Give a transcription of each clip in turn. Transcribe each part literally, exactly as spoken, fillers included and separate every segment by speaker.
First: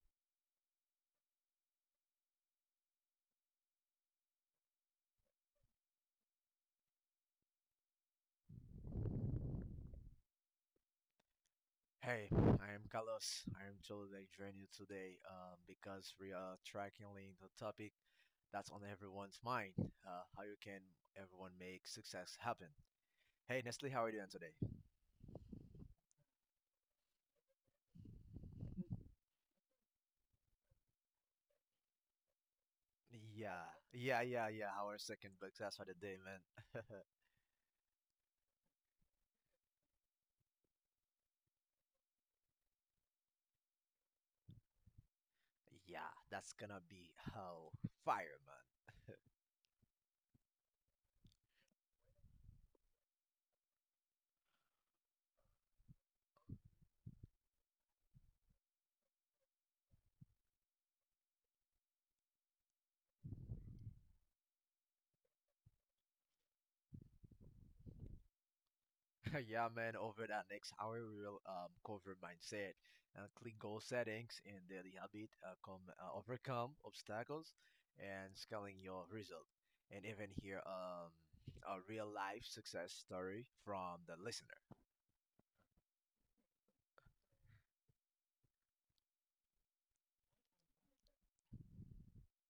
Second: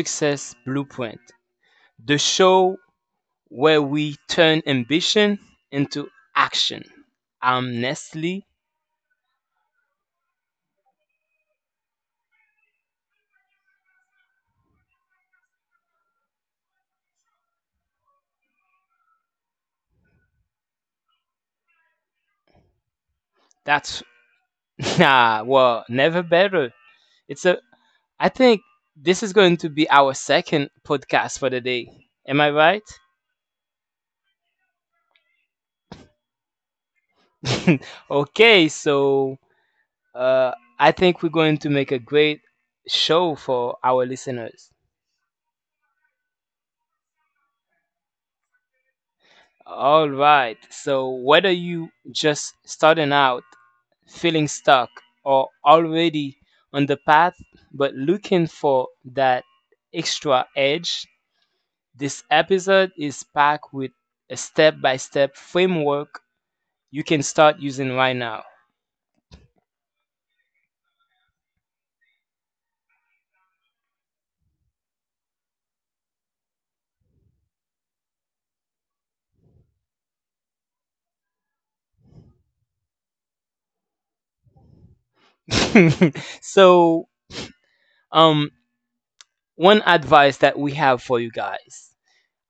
Speaker 1: Success Blueprint, the show where we turn ambition into action. I'm Nestle.
Speaker 2: Hey, I am Carlos. I am totally joining you today, um, because we are tracking the topic that's on everyone's mind: uh, how you can everyone make success happen. Hey, Nestle, how
Speaker 1: That's
Speaker 2: are you doing today?
Speaker 1: Nah, well, never better. It's a I think this is going to be our second podcast for the day. Am I right?
Speaker 2: Yeah, yeah, yeah, yeah. Our second success for the day, man.
Speaker 1: Okay, so uh I think we're going to make a great show for our listeners.
Speaker 2: Yeah, that's gonna be how fire, man.
Speaker 1: All right. So, whether you just starting out, feeling stuck, or already on the path but looking for that extra edge, this episode is packed with a step by step framework you can start using right now.
Speaker 2: Yeah, man, over that next hour, we will um, cover mindset, uh, clear goal settings, and daily habit, uh, com- uh, overcome obstacles, and scaling your result. And even hear um, a real life success story from the listener.
Speaker 1: So, um, one advice that we have for you guys,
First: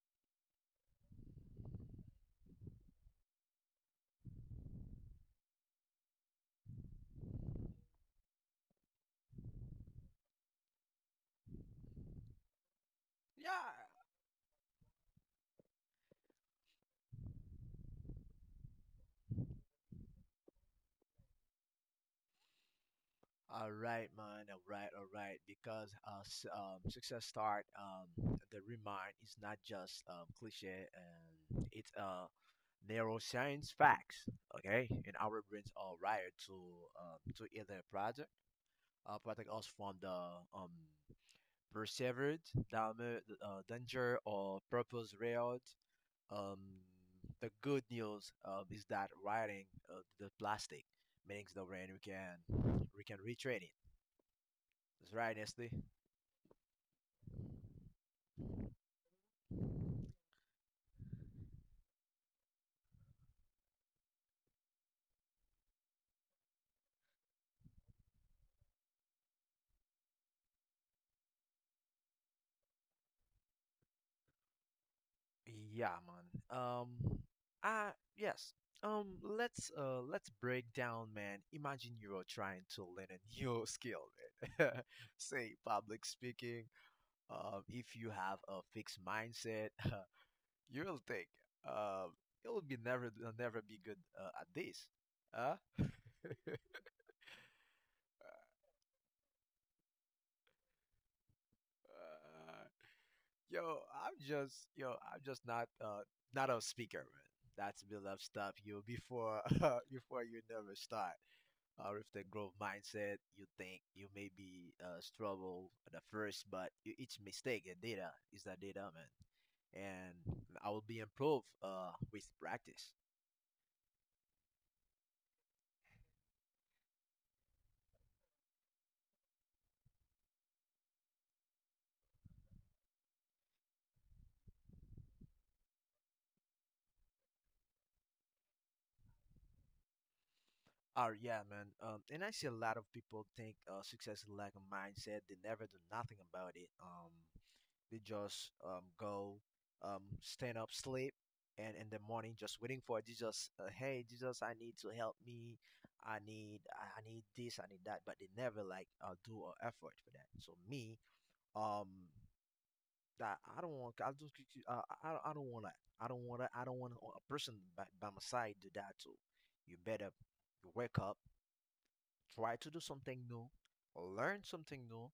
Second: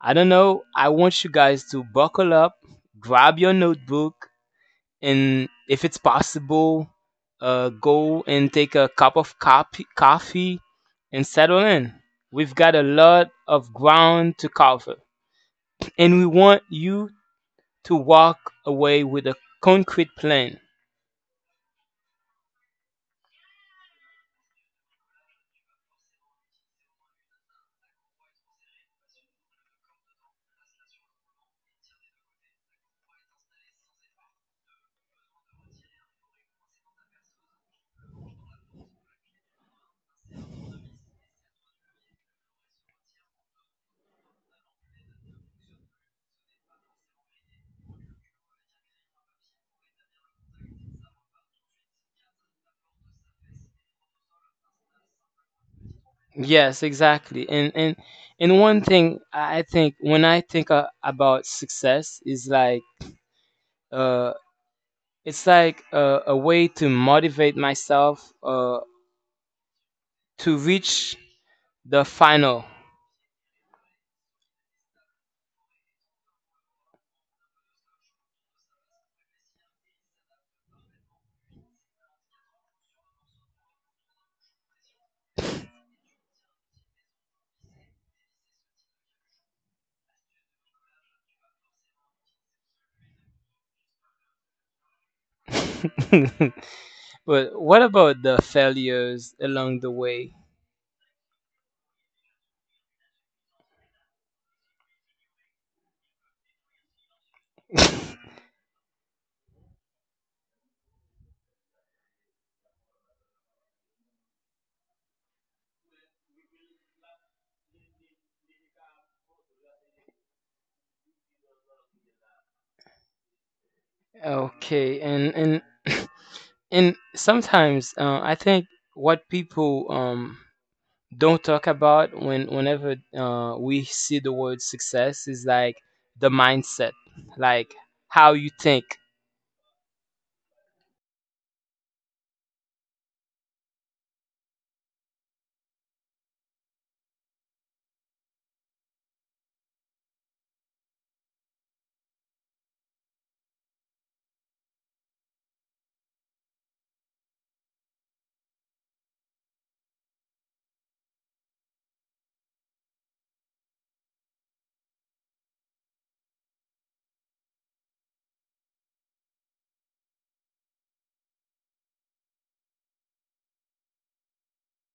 Speaker 1: I don't know, I want you guys to buckle up, grab your notebook, and if it's possible, uh, go and take a cup of coffee, coffee and settle in. We've got a lot of
Speaker 2: Yeah.
Speaker 1: ground to cover, and we want you to walk away with a concrete plan.
Speaker 2: All right, man. All right, all right. Because uh, s- um, success start. Um, the remind is not just um, cliche, and it's uh, neuroscience facts. Okay, and our brains are wired to um, to either product, uh, protect us from the um persevered dam- uh, danger or purpose railed. Um, the good news um, is that wiring, uh, the plastic, means the brain we can we can retrain it. That's right, Nestle.
Speaker 1: Yes, exactly. And and and one thing I think, when I think uh, about success, is like uh it's like uh, a way to motivate myself uh to reach the final.
Speaker 2: Yeah, man. Um, ah, yes. Um, let's uh let's break down, man. Imagine you are trying to learn a new skill, man. Say public speaking. Um, if you have a fixed mindset, you'll think um you'll be never you'll never be good uh, at this. Huh?
Speaker 1: But what about the failures along the way?
Speaker 2: Uh, yo, I'm just yo, I'm just not uh not a speaker, man. That's beloved stuff you before before you never start, or if the growth mindset you think you may be uh, struggle at the first, but e- each mistake and data is that data, man. And I will be improved uh, with practice.
Speaker 1: Okay, and and and sometimes uh, I think what people um, don't talk about when whenever uh, we see the word success is like the mindset, like how you think.
Speaker 2: Oh yeah, man. Um, and I see a lot of people think uh, success is like a mindset. They never do nothing about it. Um, They just um, go, um, stand up, sleep, and in the morning just waiting for Jesus. Uh, hey, Jesus, I need to help me. I need I need this. I need that. But they never like uh, do an effort for that. So me, um, that I don't want. I just uh, I I don't want that. I don't want that. I don't want a person by, by my side do that too. You better wake up, try to do something new, learn something new.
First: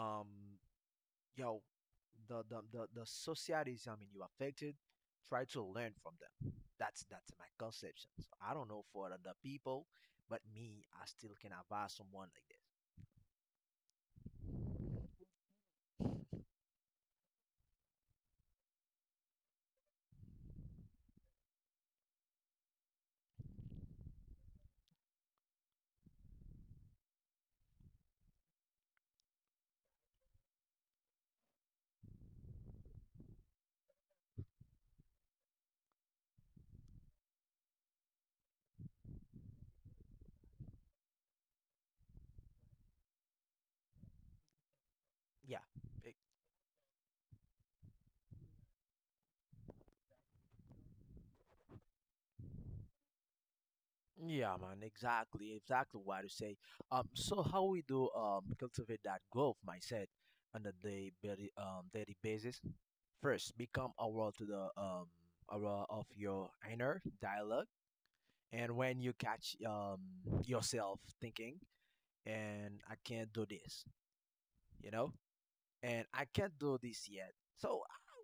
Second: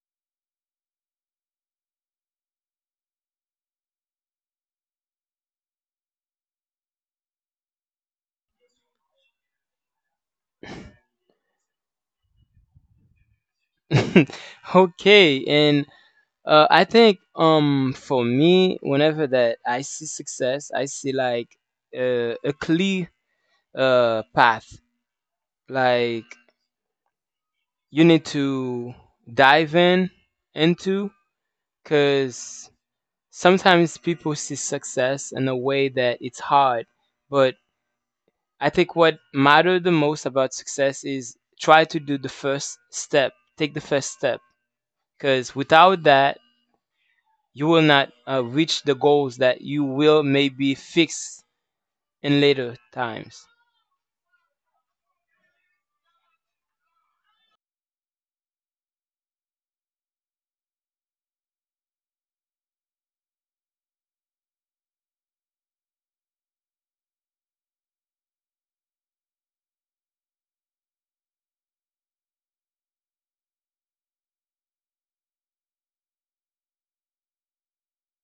Speaker 2: Um, Yo, the the the, the societies, I mean, you affected, try to learn from them. That's that's my conception. So I don't know for other people, but me, I still can advise someone like this.
Speaker 1: Okay, and uh, I think um for me, whenever that I see success, I see like uh, a clear uh path, like you need to dive in into because sometimes people see success in a way that it's hard, but I think what matter the most about success is try to do the first step take the first step, because
Speaker 2: Yeah,
Speaker 1: without
Speaker 2: e-
Speaker 1: that you will not uh, reach the goals that you will maybe fix in later times.
Speaker 2: Yeah, man, exactly, exactly what you say. Um, so how we do um cultivate that growth mindset on a day very um daily basis? First, become aware to the um aware of your inner dialogue, and when you catch um yourself thinking, and I can't do this, you know, and I can't do this yet. So,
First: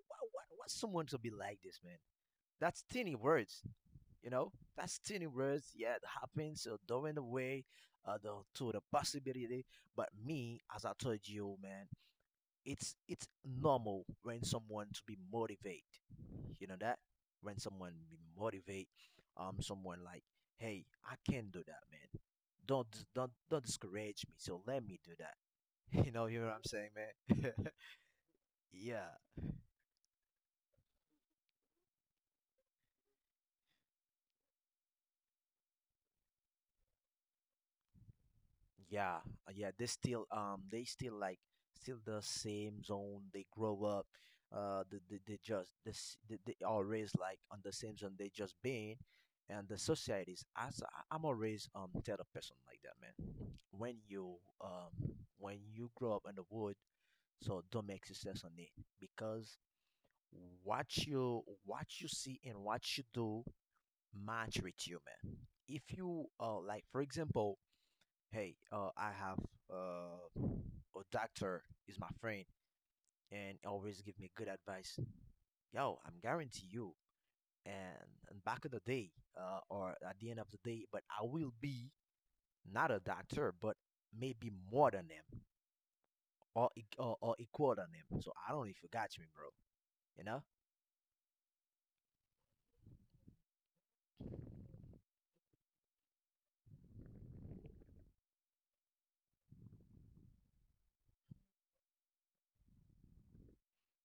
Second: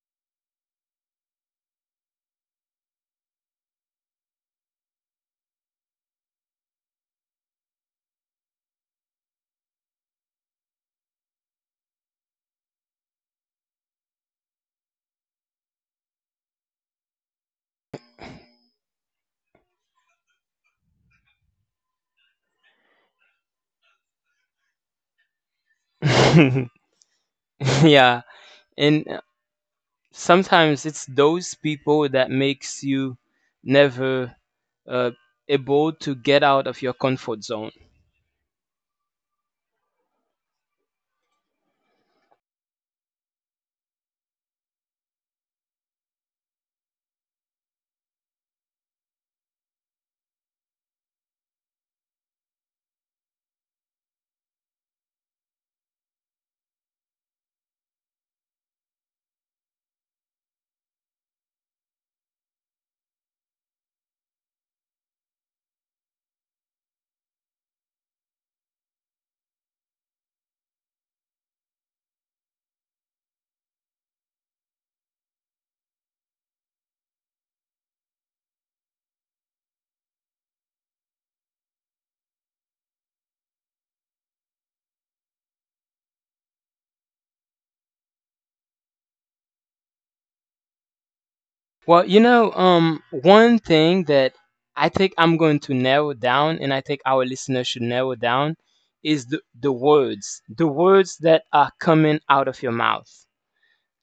Speaker 2: what what what's someone to be like this, man? That's tiny words, you know, fascinating words, yeah, it happens so during the way, uh, the, to the possibility, but me, as I told you, man, it's it's normal when someone to be motivated, you know that, when someone be motivate, um someone like, hey, I can do that, man. Don't don't don't discourage me, so let me do that. You know, you know what I'm saying, man?
Speaker 1: Yeah, and
Speaker 2: Yeah.
Speaker 1: sometimes it's those people that makes you never uh, able to get out of your comfort zone.
Speaker 2: Yeah, uh, yeah, they still um they still like still the same zone. They grow up, uh, they they, they just they, s- they they always like on the same zone. They just been, and the societies. As I, I'm always um tell a person like that, man. When you um when you grow up in the wood, so don't make success on it, because what you what you see and what you do match with you, man. If you uh like, for example, hey, uh, I have uh, a doctor is my friend and always give me good advice. Yo, I'm guarantee you. And, and back in the day, uh, or at the end of the day, but I will be not a doctor, but maybe more than them, or e- or, or equal than them. So I don't even if got me, bro. You know?
Speaker 1: Well, you know, um, one thing that I think I'm going to narrow down, and I think our listeners should narrow down, is the, the words, the words that are coming out of your mouth.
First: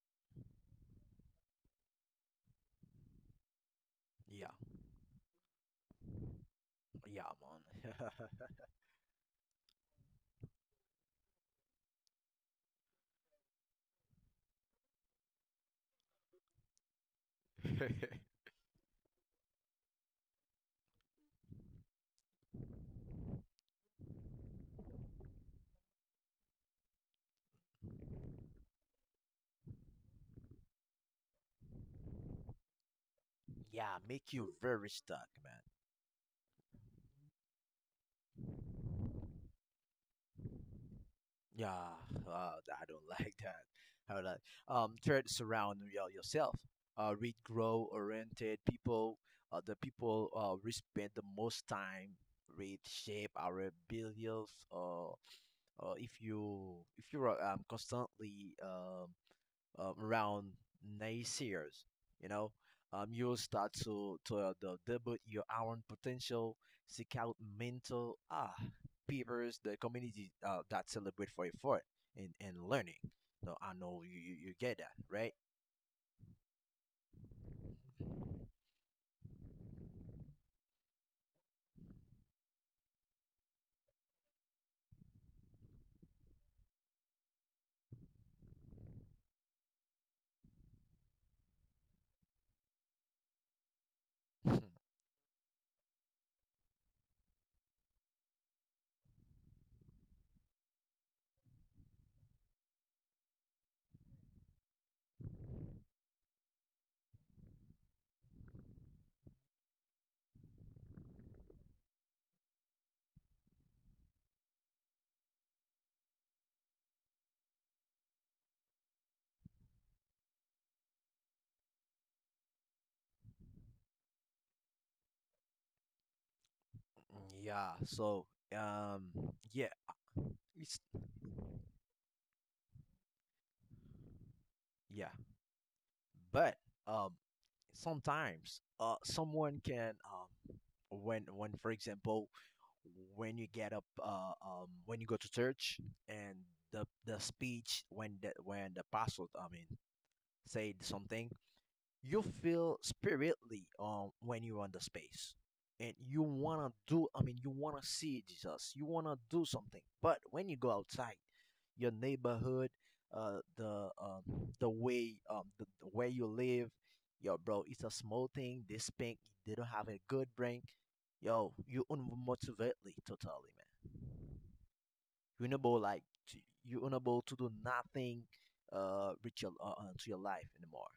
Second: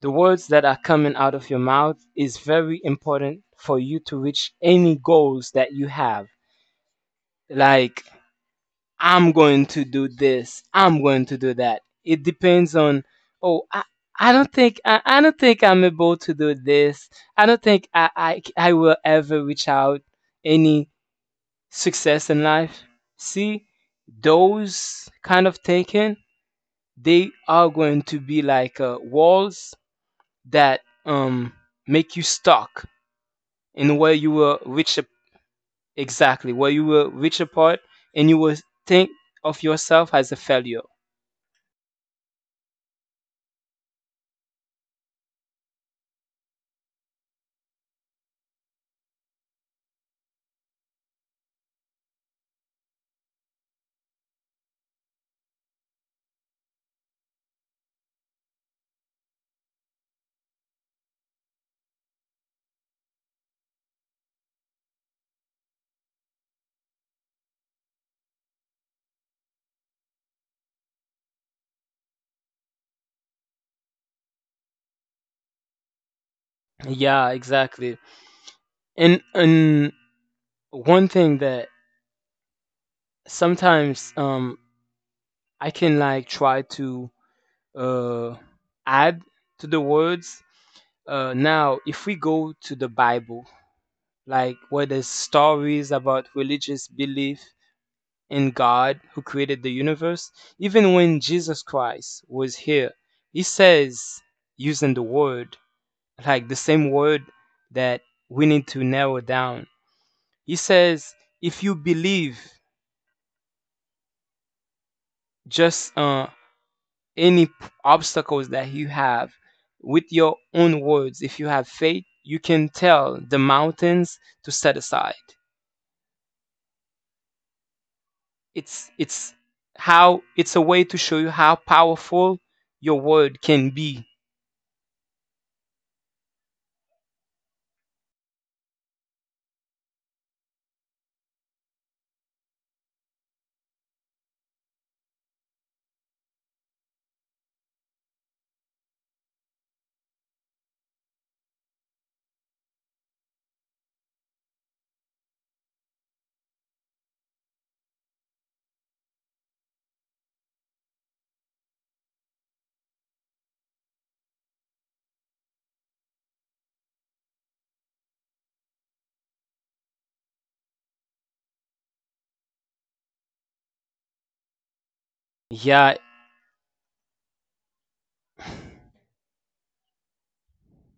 Speaker 1: The words that are coming out of your mouth is very important for you to
Speaker 2: Yeah,
Speaker 1: reach any goals that you have.
Speaker 2: yeah,
Speaker 1: Like, I'm going to do this. I'm going to do that. It depends on, oh, I, I don't think I, I don't think I'm able to do this. I don't think
Speaker 2: man.
Speaker 1: I. I I will ever reach out any success in life. See, those kind of thinking, they are going to be like uh, walls that um make you stuck in
Speaker 2: Yeah,
Speaker 1: where you
Speaker 2: make you
Speaker 1: will
Speaker 2: very
Speaker 1: reach a,
Speaker 2: stuck, man.
Speaker 1: exactly where you will reach apart, and you will think of yourself as a failure.
Speaker 2: Yeah, uh, I don't like that. I would like um third surround your, yourself. Uh, read grow oriented people. Uh, the people uh, we spend the most time read shape our beliefs. Or uh, if you if you are um, constantly um um, around nice years, you know, um, you'll start to to uh, the debut your own potential, seek out mental ah peers, the community uh, that celebrate for effort and and learning. No, I know you you, you get that right.
Speaker 1: Yeah, exactly. And and one thing that sometimes um I can like try to uh add to the words. Uh now, if we go to the Bible, like where there's stories about religious belief in God who created the universe, even when Jesus Christ was here, he says using the word, like the same word that we need to narrow down. He says, if you believe, just uh, any p- obstacles that you have, with your own words, if you have faith, you can tell the mountains to set aside.
Speaker 2: Yeah. So
Speaker 1: it's
Speaker 2: um
Speaker 1: it's
Speaker 2: yeah,
Speaker 1: how it's a way
Speaker 2: it's
Speaker 1: to show you how powerful your word can be.
Speaker 2: yeah, but um sometimes uh someone can, um when when for example, when you get up uh um when you go to church, and the the speech, when the when the pastor, I mean, said something, you feel spiritly um when you're on the space, and you want to do, I mean, you want to see Jesus, you want to do something, but when you go outside your neighborhood, uh the um the way, um the, the where you live, yo, bro, it's a small thing, this pink, they don't have a good brain, yo, you unmotivately totally, man, you're unable,
Speaker 1: Yeah.
Speaker 2: like, to, you're unable to do nothing uh with your uh, uh, to your life anymore.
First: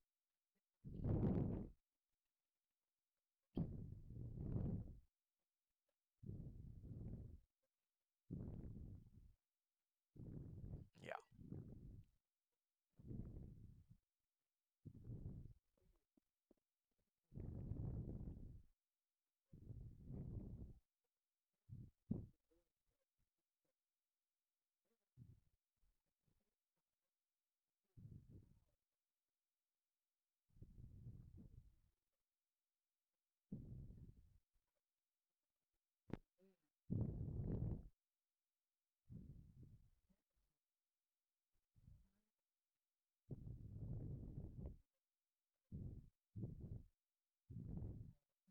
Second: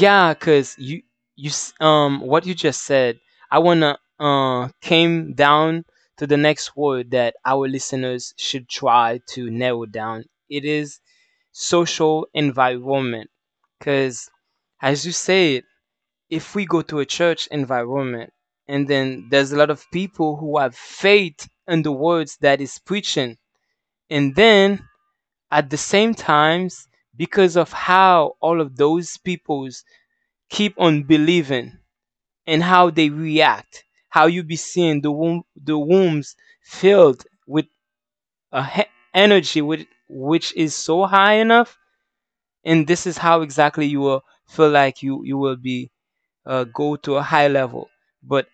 Speaker 1: Yeah, cuz you you s- um what you just said, I want to uh came down to the next word that our listeners should try to narrow down. It is
Speaker 2: Yeah,
Speaker 1: social environment. Because, as you said, if we go to a church environment, and then there's a lot of people who have faith in the words that is preaching, and then, at the same times, because of how all of those peoples keep on believing and how they react, how you be seeing the womb, the wombs filled with a he- energy, which, which is so high enough, and this is how exactly you will feel like you you will be uh, go to a high level. But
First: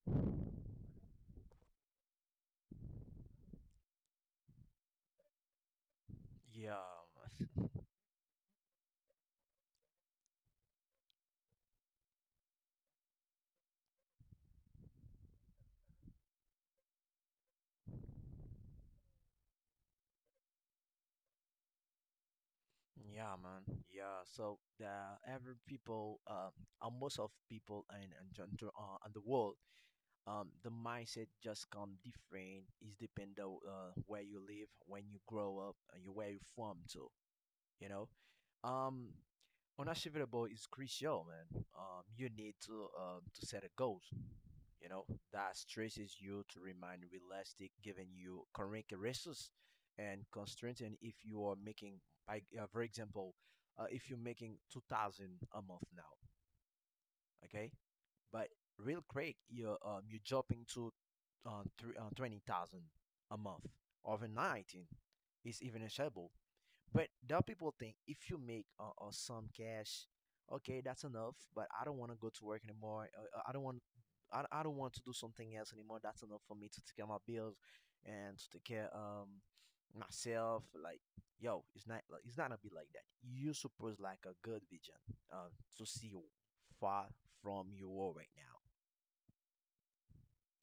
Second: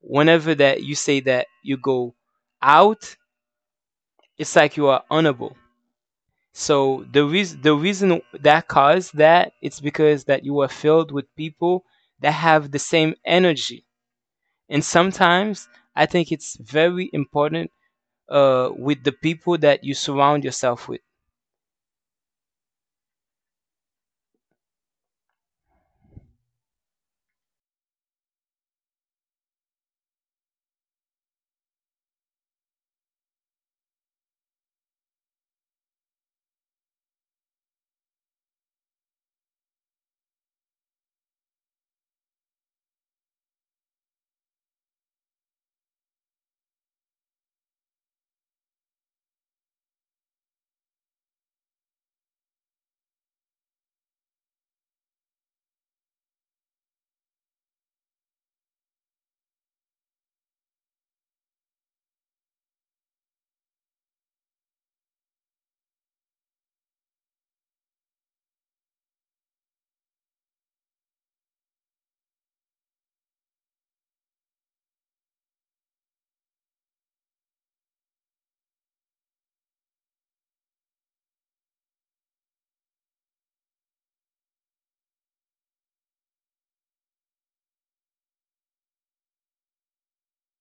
Speaker 1: whenever that you say that you go out, it's like you are honorable.
Speaker 2: yeah.
Speaker 1: So the reason, the reason that caused that, it's because that you are filled with people that have the same energy. And sometimes I think it's very important uh, with the people that you surround yourself with.
Speaker 2: Yeah, man. Yeah. So the every people, uh, uh, most of people in in, gen- gen- uh, in the world, um, the mindset just come different. Is depend on uh, where you live, when you grow up, and you where you from too, you know. Um, Unachievable is crucial, man. Um, you need to um to set a goals, you know, that stresses you to remain realistic, giving you correct resources and constraints. And if you are making, like, uh, for example, uh, if you're making two thousand a month now, okay, but real quick, you're um you're jumping to uh, three, uh, twenty thousand a month overnight. Is even achievable, but there people think, if you make uh, uh, some cash, okay, that's enough. But I don't want to go to work anymore. Uh, uh, I don't want. I, I don't want to do something else anymore. That's enough for me to take care of my bills and to take care um myself. Like, yo, it's not. like It's not gonna be like that. You suppose like a good vision, um, to see far from your world right now.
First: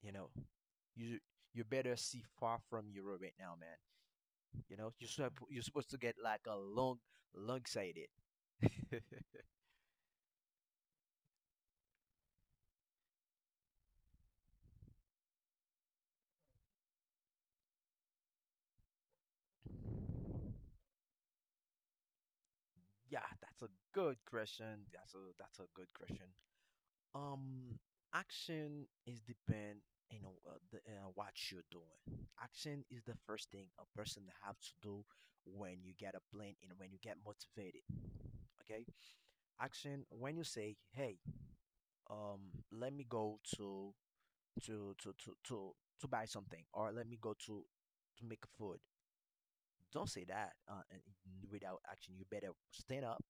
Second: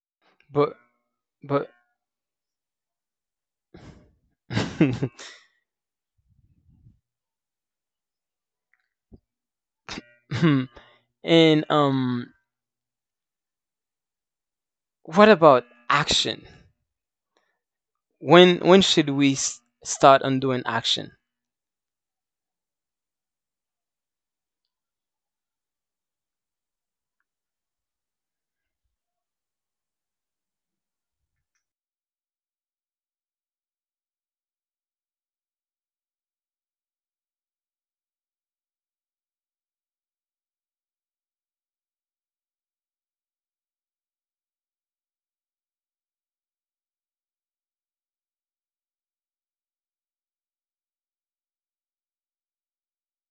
Speaker 2: You know,
Speaker 1: but
Speaker 2: you you
Speaker 1: but
Speaker 2: better see far from your world right now, man. You know, you're supp- you're supposed to get like a long long sighted.
Speaker 1: and um what about action? When when should we s- start on doing action?
Speaker 2: Yeah, that's a good question. That's a that's a good question. Um, Action is depend, you know, uh, the, uh, what you're doing. Action is the first thing a person have to do when you get a plan and when you get motivated. Okay, action when you say, "Hey, um, let me go to to to to to to buy something," or "Let me go to to make food." Don't say that uh, and- without action. You better stand up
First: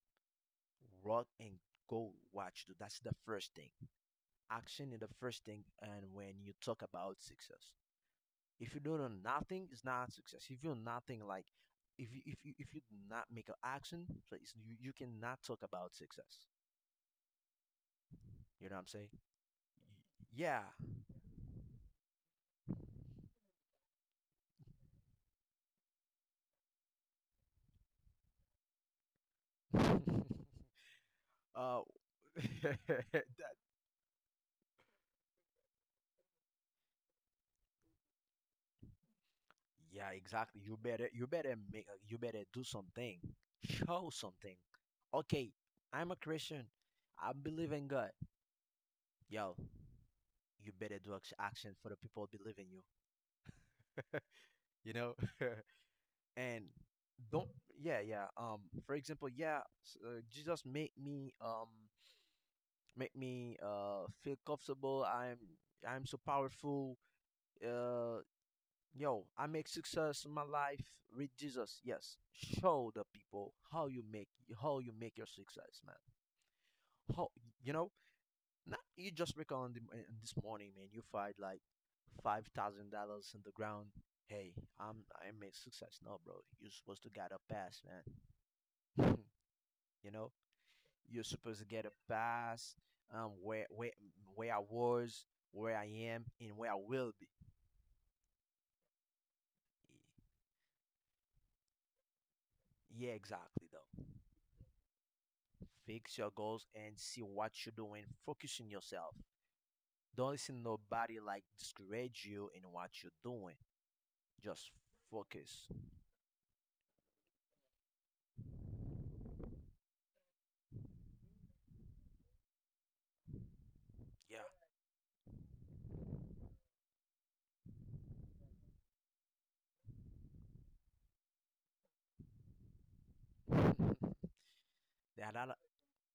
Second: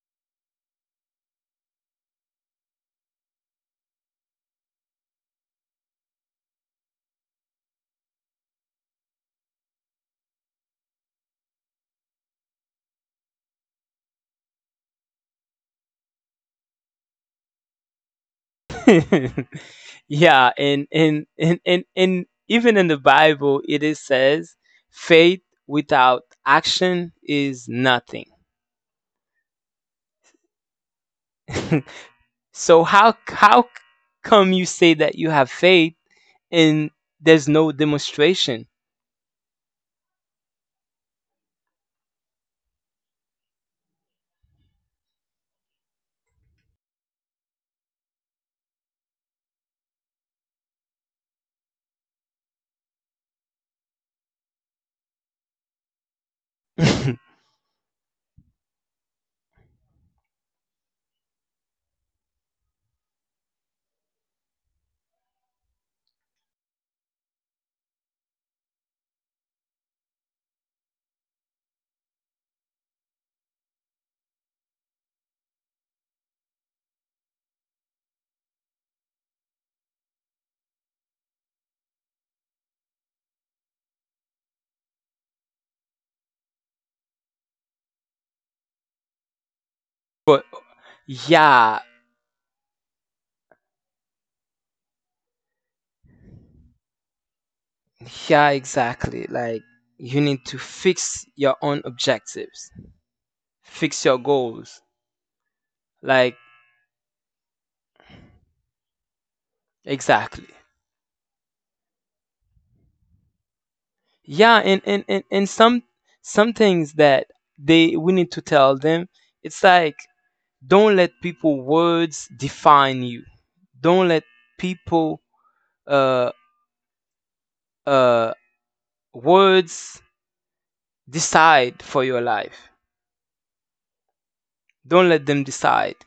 Speaker 2: rock and gold watch do. That's the first thing. Action is the first thing. And when you talk about success, if you do nothing, it's not success. If you do nothing, like, if you if you if you do not make an action, so it's, you you cannot talk about success. You know what I'm saying?
Speaker 1: Yeah,
Speaker 2: Yeah.
Speaker 1: and and and and and even in the Bible, it is says faith without action is nothing.
Speaker 2: uh,
Speaker 1: So, how
Speaker 2: that,
Speaker 1: how come you say that you have faith and there's no demonstration?
Speaker 2: yeah, exactly. You better you better make uh, you better do something. Show something. Okay, I'm a Christian. I believe in God. Yo, you better do act- action for the people believe in you. You know. And don't, yeah, yeah um for example, yeah, s- uh, Jesus make me um make me uh feel comfortable. I'm i'm so powerful. uh Yo, I make success in my life with Jesus. Yes, show the people how you make how you make your success, man. How, you know. Not you just wake on the in this morning, man. You find like five thousand dollars in the ground. Hey, I'm i made success. No, bro, you're supposed to get a pass, man. You know,
Speaker 1: But
Speaker 2: you're supposed to
Speaker 1: yeah,
Speaker 2: get a pass. Um, where where where I was, where I am, and where I will be.
Speaker 1: yeah, exactly. Like, you need to fix your own objectives,
Speaker 2: Yeah, exactly though.
Speaker 1: fix your goals.
Speaker 2: Fix your
Speaker 1: Like,
Speaker 2: goals and see what you're doing. Focus on yourself. Don't
Speaker 1: exactly.
Speaker 2: listen to nobody like discourage you in what you're doing.
Speaker 1: Yeah,
Speaker 2: Just
Speaker 1: and and and, and
Speaker 2: focus.
Speaker 1: some some things that they we need to tell them. It's like, don't let people words define you. Don't let
Speaker 2: Yeah.
Speaker 1: people uh uh words decide for your life. Don't
Speaker 2: There
Speaker 1: let
Speaker 2: are a
Speaker 1: them
Speaker 2: lot
Speaker 1: decide.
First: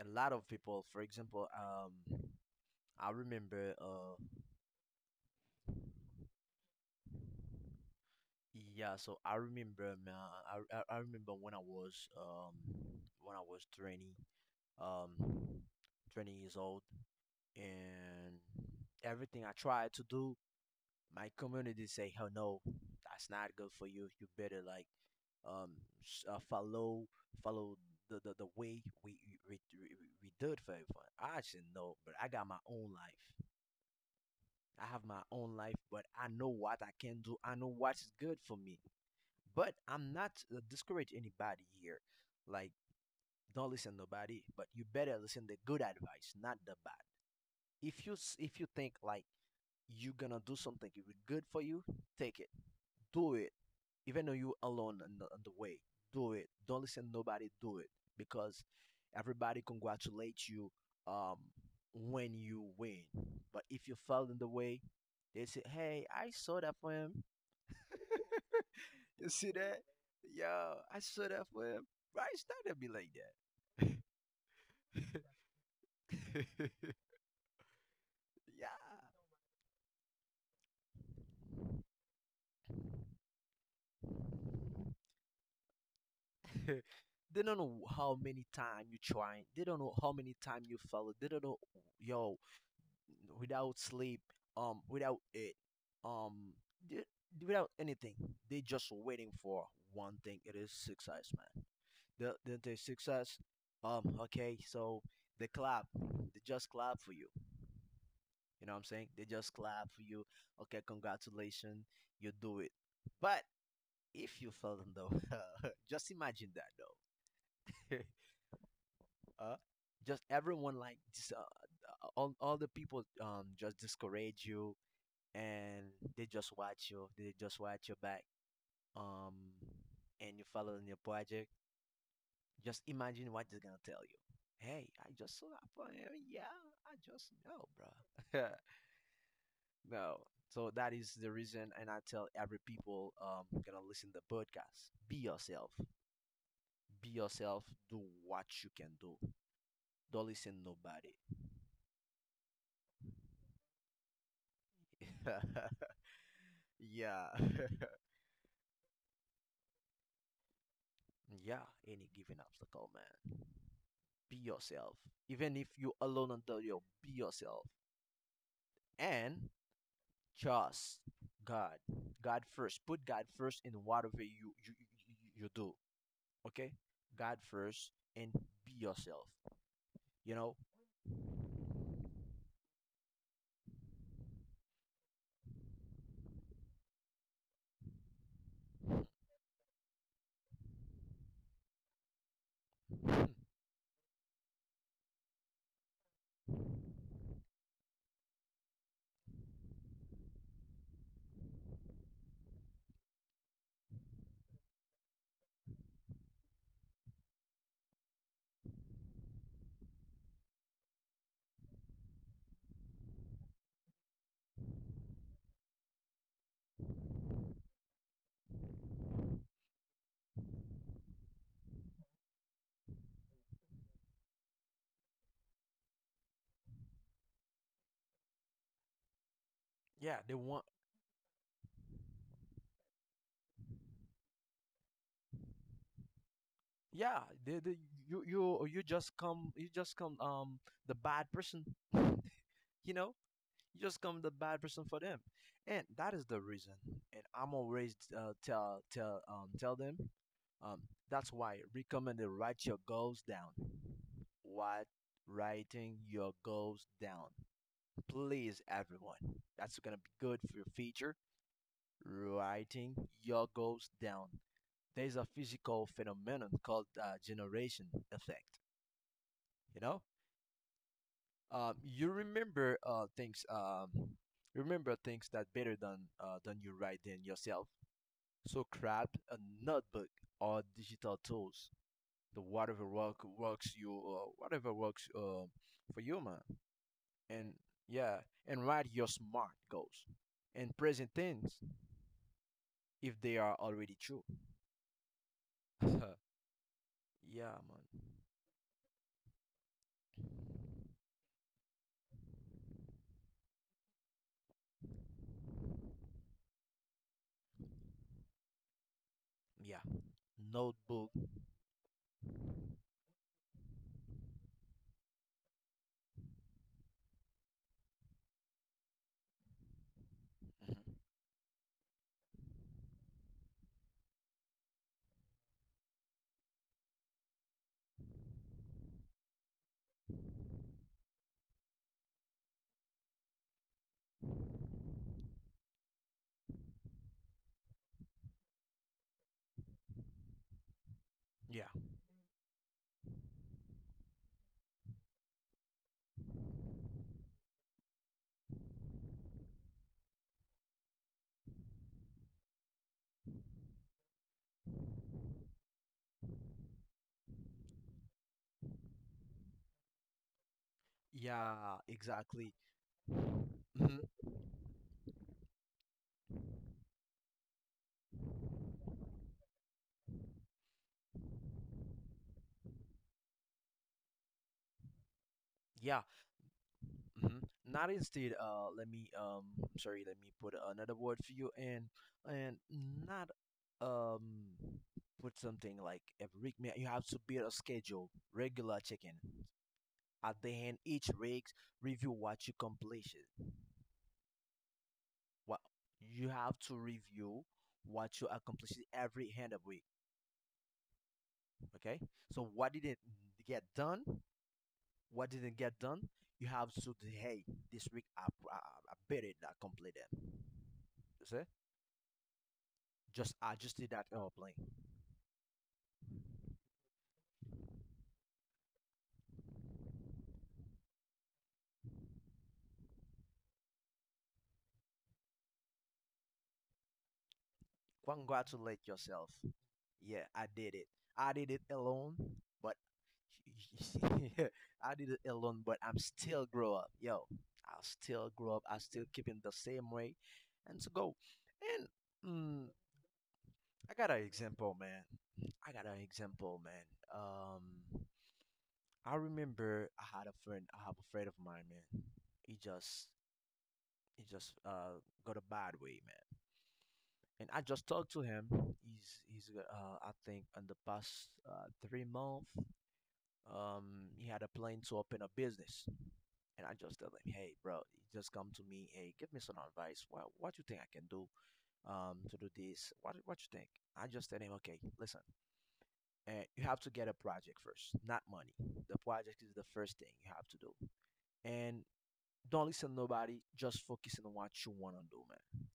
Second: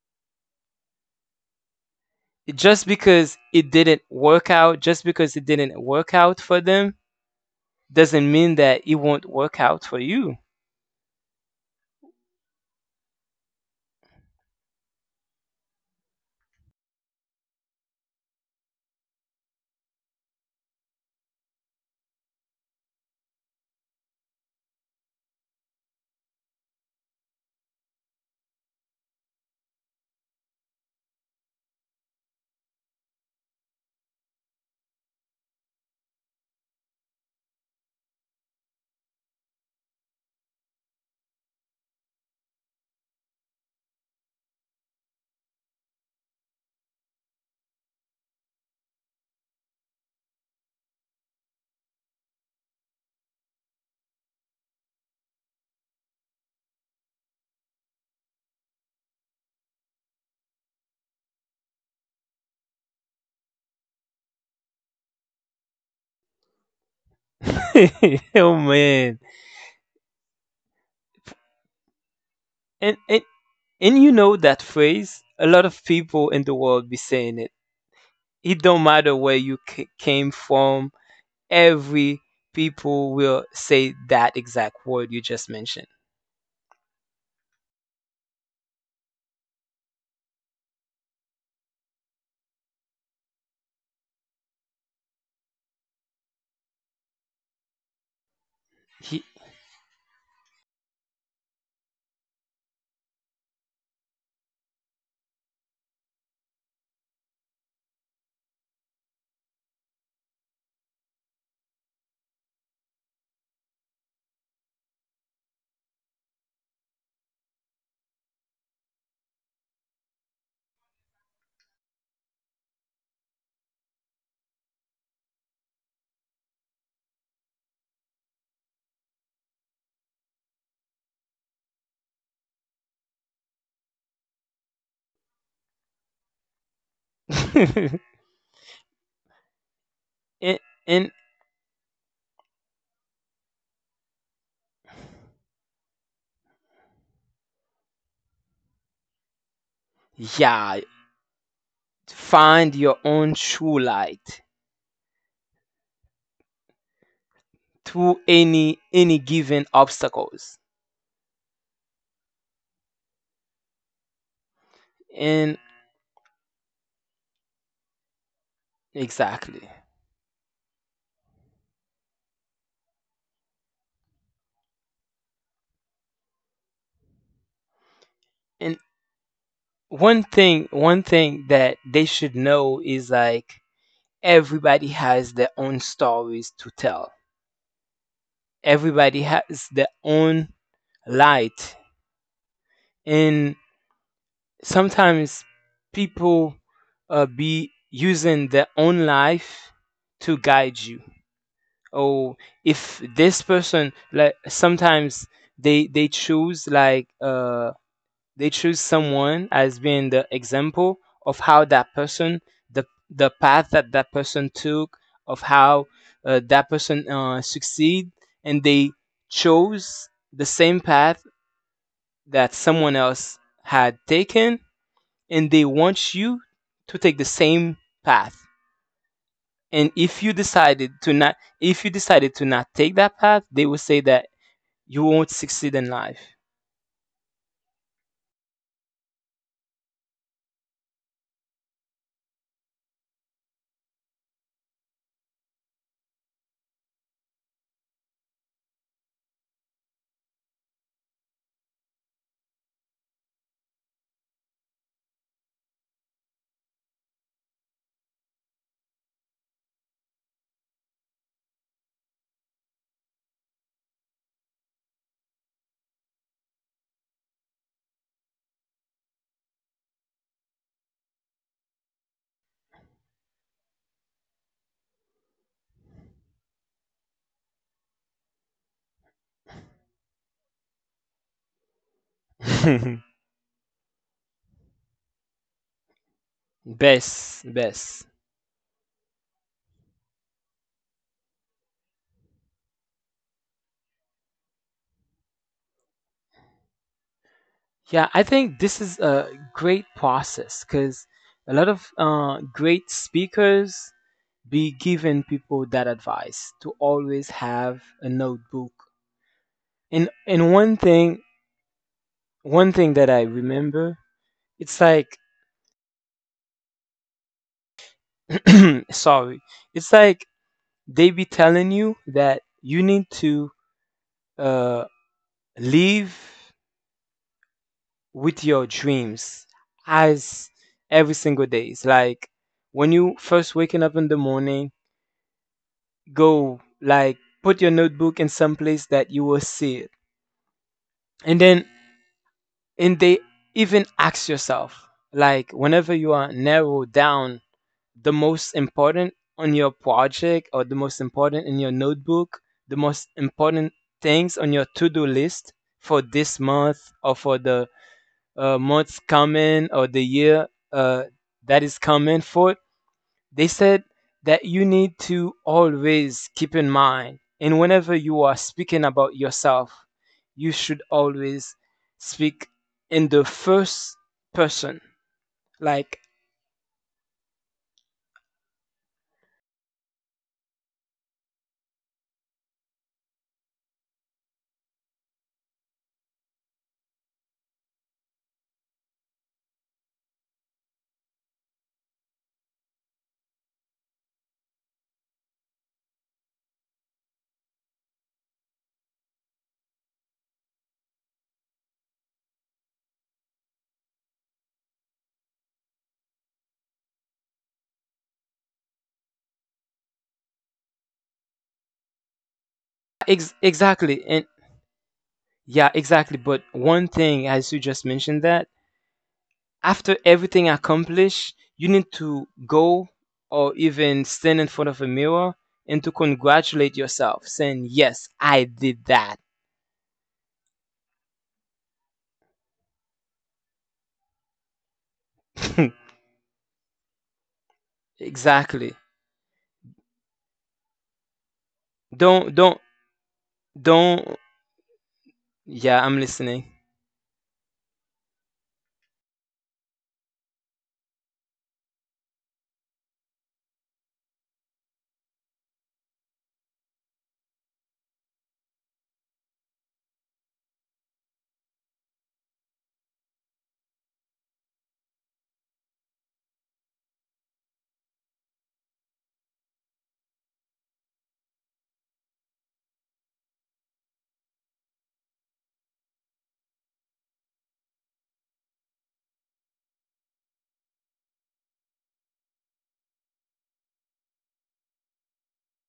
Speaker 2: a lot of people for example um
Speaker 1: Just
Speaker 2: I
Speaker 1: because it
Speaker 2: remember
Speaker 1: didn't
Speaker 2: uh
Speaker 1: work out, just because it didn't work out for them, doesn't mean that it
Speaker 2: yeah, so
Speaker 1: won't
Speaker 2: I
Speaker 1: work out
Speaker 2: remember,
Speaker 1: for
Speaker 2: man,
Speaker 1: you.
Speaker 2: I, I I remember when I was um when I was twenty, um twenty years old, and everything I tried to do, my community say, "Oh no, that's not good for you. You better like, um s- uh, follow, follow the, the, the way we we, we we did for everyone." I said, "No, but I got my own life. I have my own life, but I know what I can do. I know what's good for me. But I'm not uh, discourage anybody here. Like, don't listen to nobody, but you better listen the good advice, not the bad. If you s- if you think like you're gonna do something it will be good for you, take it, do it, even though you alone on the, on the way. Do it. Don't listen to nobody. Do it because everybody congratulate you, um, when you win. But if you fell in the way, they say, 'Hey, I saw that for him.'"
Speaker 1: Oh man.
Speaker 2: You see that? Yo, I saw that for him. Right? It's not gonna be
Speaker 1: And,
Speaker 2: like
Speaker 1: and and you know that phrase, a lot of people in the world
Speaker 2: that.
Speaker 1: be saying it. It don't matter where you c- came from. Every people will say that exact word you just mentioned.
Speaker 2: Yeah. They don't know how many time you trying. They don't know how many time you follow. They don't know, yo, without sleep, um, without it, um, d- without anything. They just
Speaker 1: He,
Speaker 2: waiting for one thing. It is success, man. The the, the success. Um, okay, so they clap. They just clap for you. You know what I'm saying? They just clap for you. Okay, congratulations, you do it. But if you fail them though, just imagine that though. uh, just everyone like dis- uh, uh, all all the people um just discourage you, and they just watch you, they just watch your back, um and you follow in your project. Just imagine what they're gonna tell you. "Hey, I just saw that for, yeah, I just know, bro." No,
Speaker 1: and,
Speaker 2: so that
Speaker 1: and
Speaker 2: is the reason, and I tell every people um gonna listen to the podcast, be yourself. Be yourself do what you can do don't listen to
Speaker 1: yeah,
Speaker 2: nobody
Speaker 1: find your own true light
Speaker 2: Yeah.
Speaker 1: through any any given obstacles.
Speaker 2: Yeah, any given obstacle, man. Be yourself. Even
Speaker 1: And
Speaker 2: if you alone on the road, be yourself. And
Speaker 1: exactly.
Speaker 2: trust God. God first. Put God first in whatever you you, you, you do. Okay? God first, and be
Speaker 1: And
Speaker 2: yourself.
Speaker 1: one
Speaker 2: You know?
Speaker 1: thing one thing that they should know is like, everybody has their own stories to tell. Everybody has their own light. And sometimes people uh, be using their own life to guide you, or if this person, like, sometimes they they choose like uh they choose someone as being the example of how that person the the path that that person took, of how uh, that person uh, succeed, and they chose the same path that someone else had taken, and they want you to take the same path. And
Speaker 2: Yeah,
Speaker 1: if
Speaker 2: they
Speaker 1: you
Speaker 2: want,
Speaker 1: decided to not if you decided to not take that path, they will say that you won't succeed in life.
Speaker 2: yeah, they, they you you you just come, you just come um the bad person. You know? You just come the bad person for them, and that is the reason. And I'm always uh, tell tell, um, tell them, um, that's why recommended write your goals down. What? Writing your goals down, please, everyone, that's gonna be good for your future. Writing your goals down, there's a physical phenomenon called uh, generation effect. You know, um, you remember uh, things, um, remember things that better than uh, than you write them yourself. So grab a notebook or digital tools, the whatever work works you, uh, whatever works, uh, for you, man.
Speaker 1: Best,
Speaker 2: And
Speaker 1: best.
Speaker 2: yeah, and write your smart goals and present things if they are already true. Yeah, man.
Speaker 1: Yeah, I think this is a great process, because a lot of uh, great speakers be giving people that advice to always have a notebook.
Speaker 2: Yeah,
Speaker 1: And and one
Speaker 2: notebook.
Speaker 1: thing, one thing that I remember, it's like, sorry, it's like
Speaker 2: Mhm.
Speaker 1: they be telling you that you need to uh, live with your dreams as every single day. It's like, when you first waking up in the morning, go like put your notebook in some place that you will see it, and
Speaker 2: Yeah,
Speaker 1: then and they even ask yourself, like, whenever you are narrowed down the most important on your project, or the most important in your notebook, the most important things on your to do list for this month, or for the uh, month coming, or the year uh, that
Speaker 2: yeah,
Speaker 1: is coming
Speaker 2: exactly.
Speaker 1: for. They said
Speaker 2: Hmm.
Speaker 1: that you need to always keep in mind, and whenever you are speaking about yourself, you should always speak in the first person.
Speaker 2: Yeah.
Speaker 1: Like,
Speaker 2: Hmm. Not instead. Uh, let me, um, I'm sorry, let me put another word for you, and and not, um, put something like every week, man. You have to build a schedule, regular check-in. At the end, each week, review what you accomplished. What you have to review what you accomplished every end of week. Okay, so what didn't get done? What didn't get done? You have to say, "Hey, this week I I, I better not complete them." You see? Just
Speaker 1: ex-
Speaker 2: I just did that
Speaker 1: exactly. And
Speaker 2: airplane.
Speaker 1: Yeah, exactly. But one thing, as you just mentioned that, after everything accomplished, you need to go or even stand in front of a mirror and to congratulate yourself, saying, "Yes, I
Speaker 2: Congratulate
Speaker 1: did
Speaker 2: yourself.
Speaker 1: that."
Speaker 2: Yeah, I did it. I did it alone, but I did it alone, but I'm still grow up. Yo, I'll still grow up. I
Speaker 1: Exactly.
Speaker 2: still keep in the same way, and to go. And
Speaker 1: Don't, don't,
Speaker 2: mm, I got an
Speaker 1: don't.
Speaker 2: example, man. I got
Speaker 1: Yeah,
Speaker 2: an
Speaker 1: I'm listening.
Speaker 2: example, man. Um, I remember I had a friend. I have a friend of mine, man. He just he just uh got a bad way, man, and I just talked to him. He's he's uh I think in the past, uh, three months, um he had a plan to open a business, and I just told him, "Hey bro," he just come to me, "hey, give me some advice. What what you think I can do um to do this? What what you think?" I just tell him, "Okay, listen, uh, you have to get a project first, not money. The project is the first thing you have to do, and don't listen to nobody. Just focus on what you wanna do, man.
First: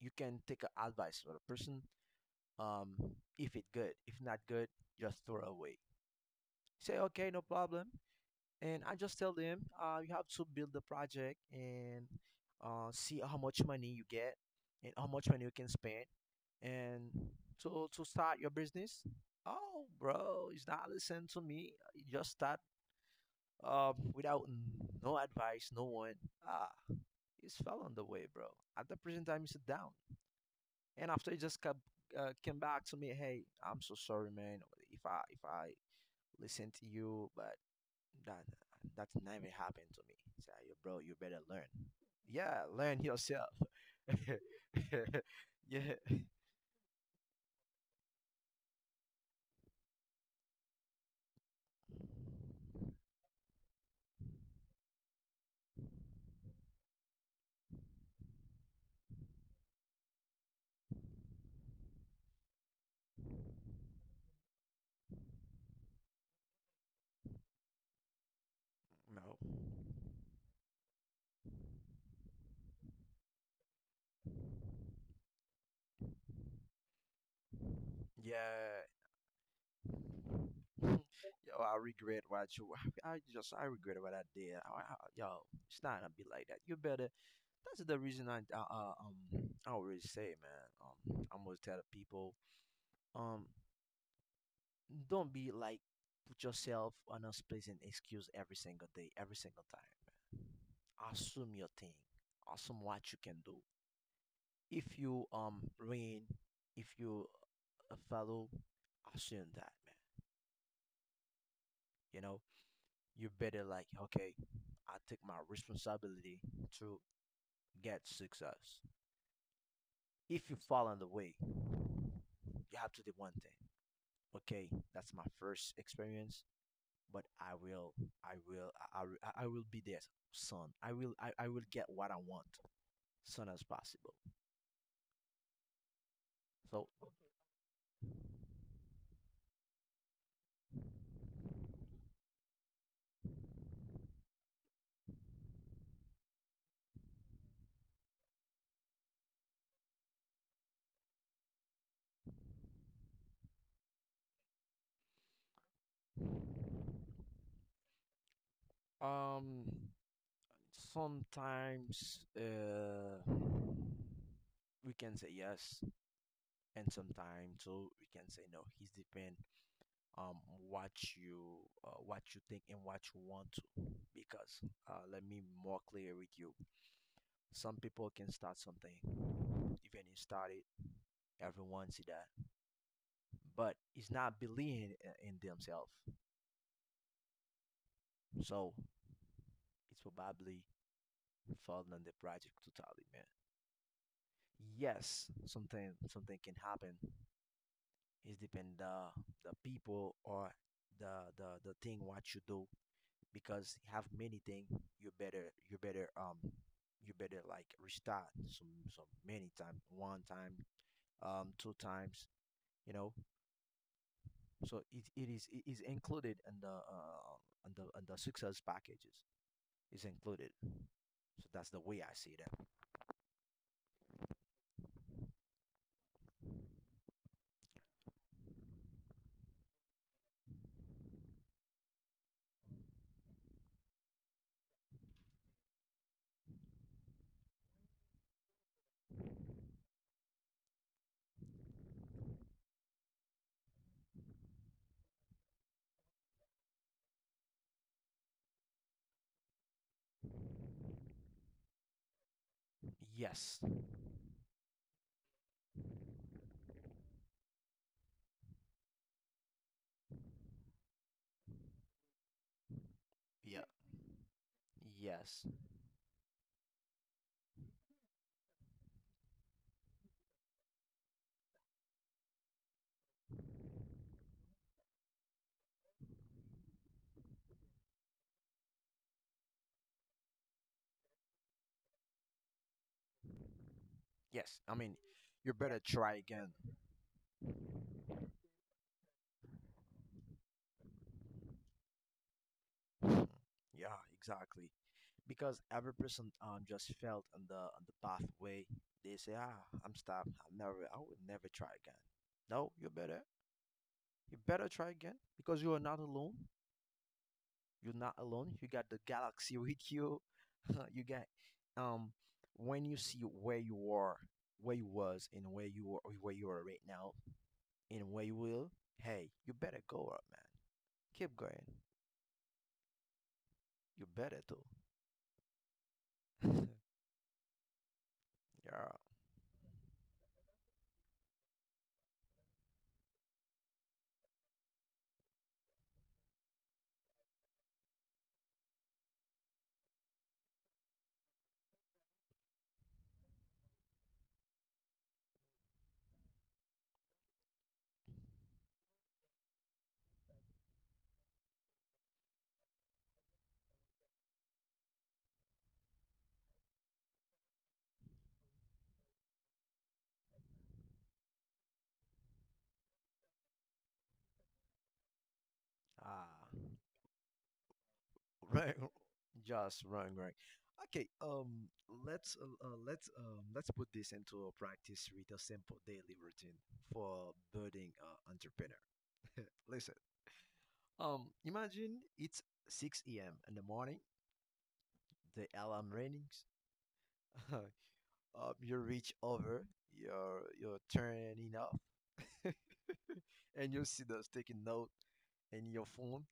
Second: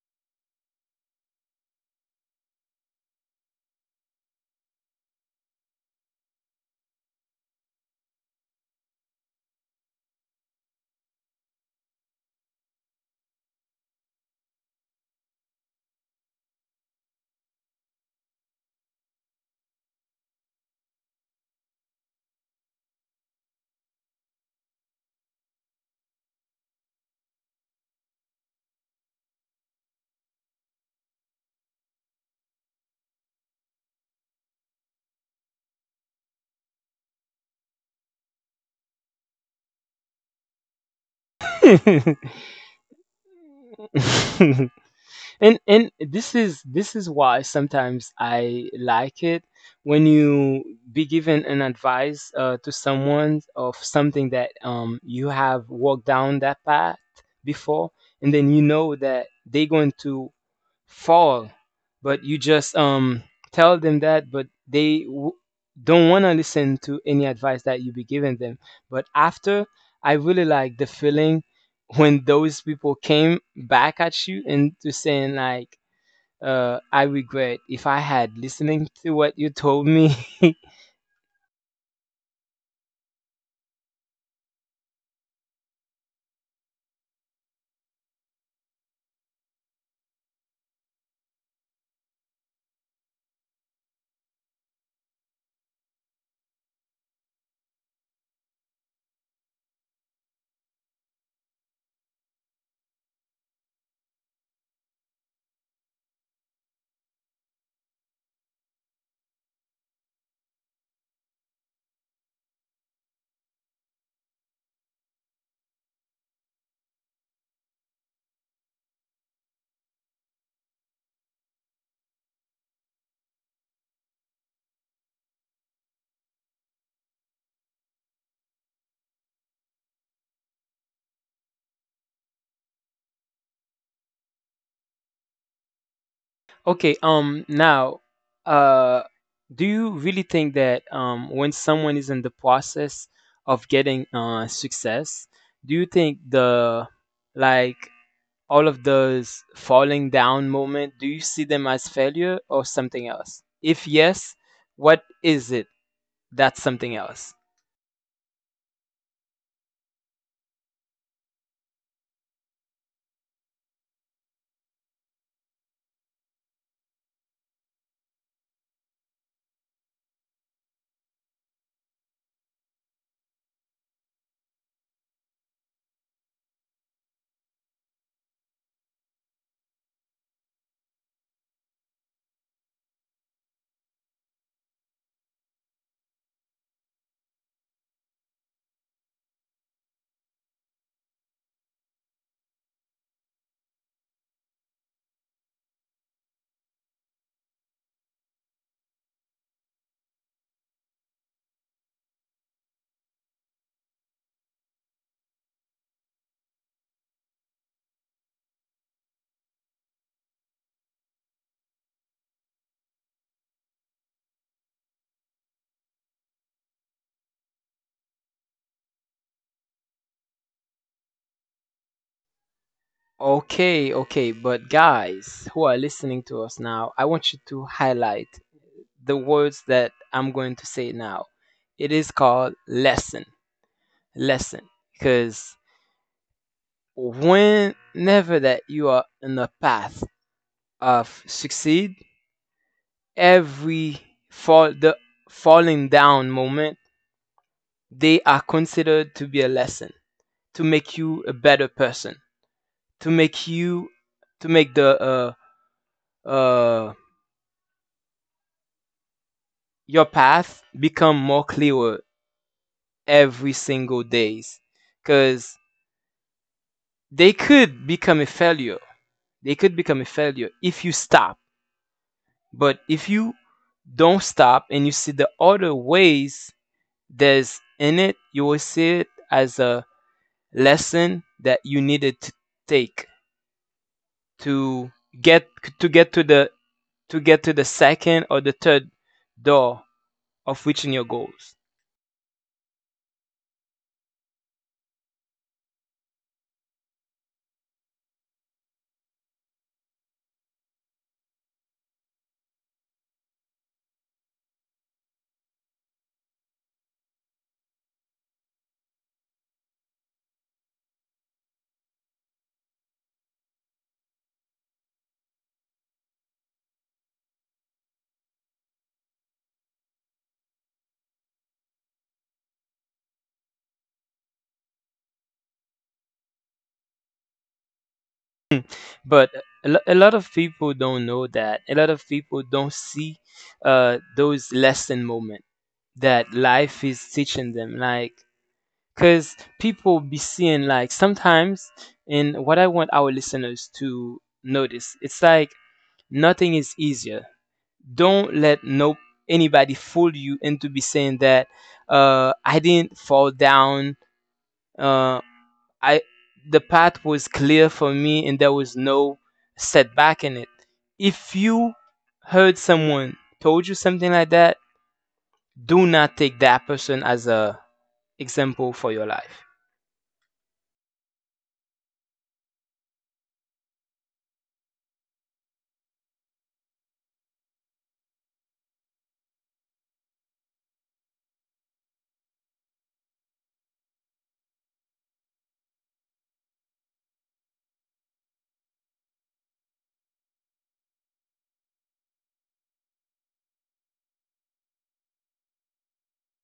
Speaker 2: You can take a advice from a person, um, if it good. If not good, just throw away. Say okay, no problem." And I just tell them, uh, you have to build the project and, uh, see how much money you get and how much money you can spend and to to start your business. "Oh, bro, it's not listen to me. You just start, um, without no advice, no one." Ah, it's fell on the way, bro. At the present time, it's down. And after he just kept, uh, came back to me, "Hey, I'm so sorry, man. If I if I listen to you, but that, that never happened to me." So you, bro, you better learn. Yeah, learn yourself.
Speaker 1: and and
Speaker 2: Yeah,
Speaker 1: this is this is why sometimes I like it, when you be given an advice uh, to someone of something that um, you have walked down that path before, and then you know that they're going to fall, but you just um tell them that, but they w- don't want to listen to any advice that you be giving them. But
Speaker 2: no,
Speaker 1: after, I really like the feeling when those people came back at you and to saying, like, uh I regret if I had
Speaker 2: yeah.
Speaker 1: listening to what you told me.
Speaker 2: Yo, I regret what you. I just I regret what I did. I, I, yo, it's not gonna be like that. You better. That's the reason I, uh, uh, um I always say, man. Um, I am always tell the people. Um, don't be like, put yourself on a place and excuse every single day, every single time. Assume your thing. Assume what you can do. If you um rain, if you a fellow, assume that, man. You know, you better like, "Okay, I take my responsibility to get success." If you fall on the way, you have to do one thing. Okay, that's my first experience. But I will, I will, I, I, will- I will be there, son. I will, I, I will get what I want, soon as possible. So,
Speaker 1: Okay, um now uh do you really think that um when someone is in the process of getting uh success, do you think, the, like all of those falling down moment, do you see them as failure or something else? If yes, what is it that's something else?
Speaker 2: um, sometimes, uh, we can say yes, and sometimes so we can say no. It's depend, um what you, uh, what you think and what you want to. Because, uh, let me more clear with you. Some people can start something, even if started, everyone see that, but it's not believing, uh, in themselves. So it's probably falling on the project totally, man. Yes, something something can happen. It depend the, the people, or the the the thing what you do, because you have many thing, you better you better, um you better like restart some some many time, one time, um two times, you know. So it, it is it is included in the, uh in the in the success packages. Is included. So that's the way I see that.
Speaker 1: Okay, okay, but guys who are listening to us now, I want you to highlight the words that I'm going to say now. It is called lesson. Lesson. Because, whenever that you are in the path of succeed, every fall the falling down moment, they are considered to be a lesson to make you a better person, to make
Speaker 2: Yes.
Speaker 1: you to make the uh uh your path become more clearer every
Speaker 2: Yeah.
Speaker 1: single days,
Speaker 2: Yes.
Speaker 1: because they could become a failure, they could become a failure if you stop. But if you don't stop and you see the other ways there's in it, you will see it as a lesson that you needed to take
Speaker 2: Yes. I
Speaker 1: to
Speaker 2: mean,
Speaker 1: get
Speaker 2: you better
Speaker 1: to get
Speaker 2: try
Speaker 1: to the
Speaker 2: again.
Speaker 1: to get to the second or the third door of reaching your goals.
Speaker 2: Mhm. Yeah, exactly. Because every person, um just felt on the on the pathway. They say, "Ah, I'm stopped. I'm never. I will never try again." No, you better. You better try again because you are not alone. You're not alone. You got the galaxy with you. You got, um when you see where you are, where you was, and where you are, where you are right now, and where you will. Hey, you better go up, man. Keep going. You better do.
Speaker 1: Hmm.
Speaker 2: Yeah.
Speaker 1: but a lo- a lot of people don't know that. A lot of people don't see uh, those lesson moment that life is teaching them. Like, cause people be seeing like sometimes, and what I want our listeners to notice, it's like nothing is easier. Don't let no anybody fool you into be saying that uh, I didn't fall down. Uh, I the path was clear for me and there was no setback in it. If you heard someone told you something like that, do not take
Speaker 2: Ah.
Speaker 1: that person as a example
Speaker 2: Right.
Speaker 1: for your life.
Speaker 2: Just wrong, right. Okay. Um. Let's, uh, uh, let's, um let's put this into a practice with a simple daily routine for budding, uh, entrepreneur. Listen. Um. Imagine it's six a m in the morning. The alarm rings. Um, you reach over. You're you're turning off, and you see those taking note in your phone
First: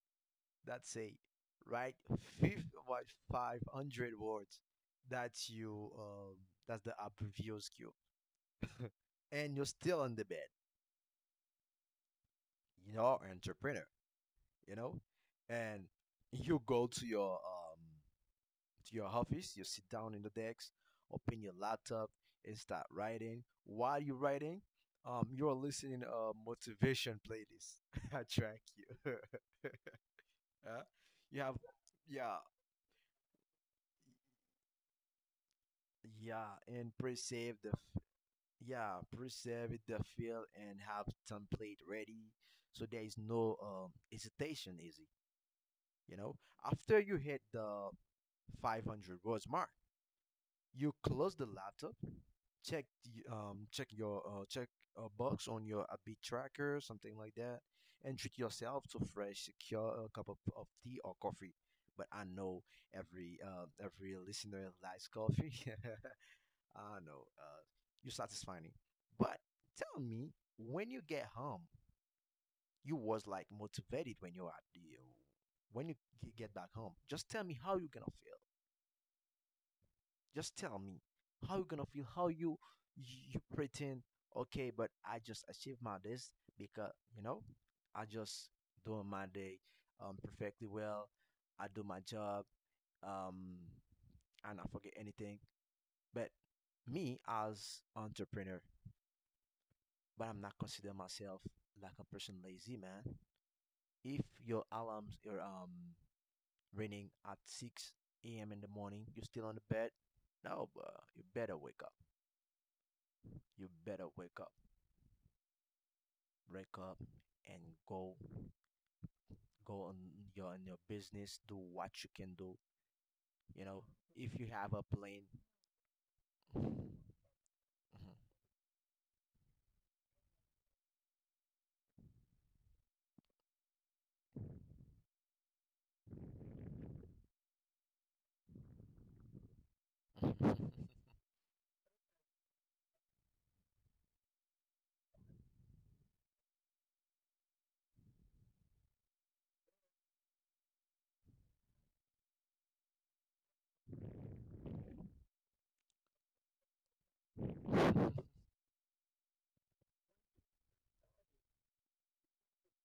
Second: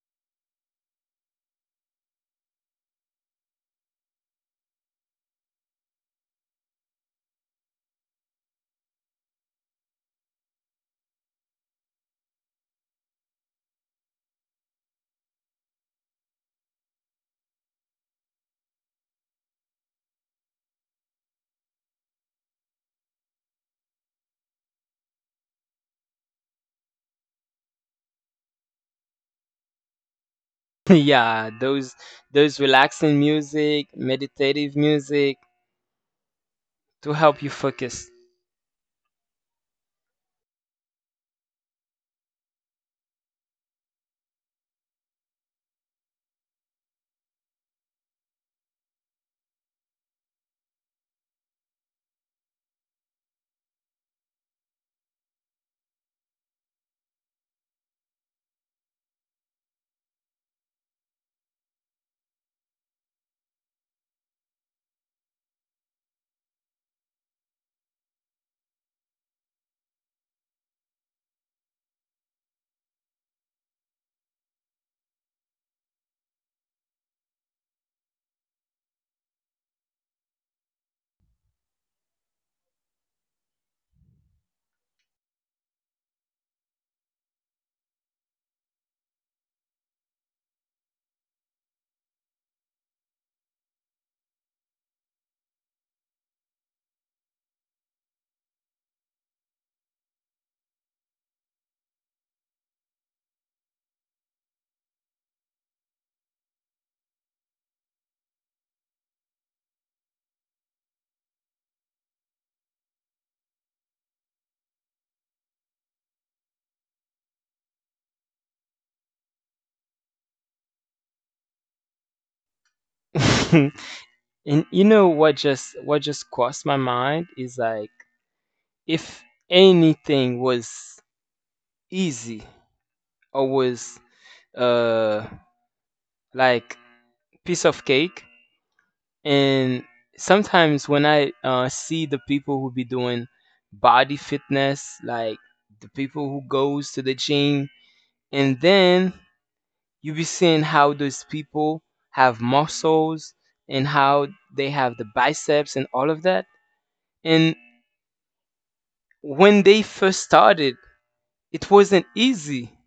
Speaker 2: that say write fifth about five hundred words, that's you, um, that's the app review skill. And you're still on the bed. You're an entrepreneur, you know. And you go to your um to your office. You sit down in the desk, open your laptop, and start writing. While you're writing, um you're listening a motivation playlist. I track you. Huh? You
Speaker 1: Yeah,
Speaker 2: have,
Speaker 1: those
Speaker 2: yeah,
Speaker 1: those relaxing music, meditative music
Speaker 2: yeah, and
Speaker 1: to help you
Speaker 2: pre-save the,
Speaker 1: focus.
Speaker 2: yeah, preserve it, the feel, and have template ready, so there is no, um, hesitation easy, you know. After you hit the five hundred words mark, you close the laptop, check the, um check your, uh, check a box on your upbeat tracker, something like that, and treat yourself to fresh secure a cup of, of tea or coffee. But I know every, uh, every listener likes coffee. I don't know, uh, you're satisfying it. But tell me, when you get home, you was like motivated when you are the, uh, when you g- get back home. Just tell me how you gonna feel. Just tell me how you gonna feel. How you you pretend okay, but I just achieved my this because you know I just doing my day um perfectly well. I do my job um and I forget anything. But me as entrepreneur, but I'm not consider myself like a person lazy, man. If your alarms are um ringing at six a m in the morning, you're still on the bed. No, bro, you better wake up. You better wake up, wake up, and go go on your on your business. Do what you can do. You know, if you
Speaker 1: and
Speaker 2: have
Speaker 1: You
Speaker 2: a
Speaker 1: know
Speaker 2: plane.
Speaker 1: what just what just crossed my
Speaker 2: Mhm.
Speaker 1: mind is like if anything was easy or was uh like piece of cake. And sometimes when I uh, see the people who be doing body fitness, like the people who goes to the gym, and then you be seeing how those people have muscles and how they have the biceps and all of that. And when they first started, it wasn't easy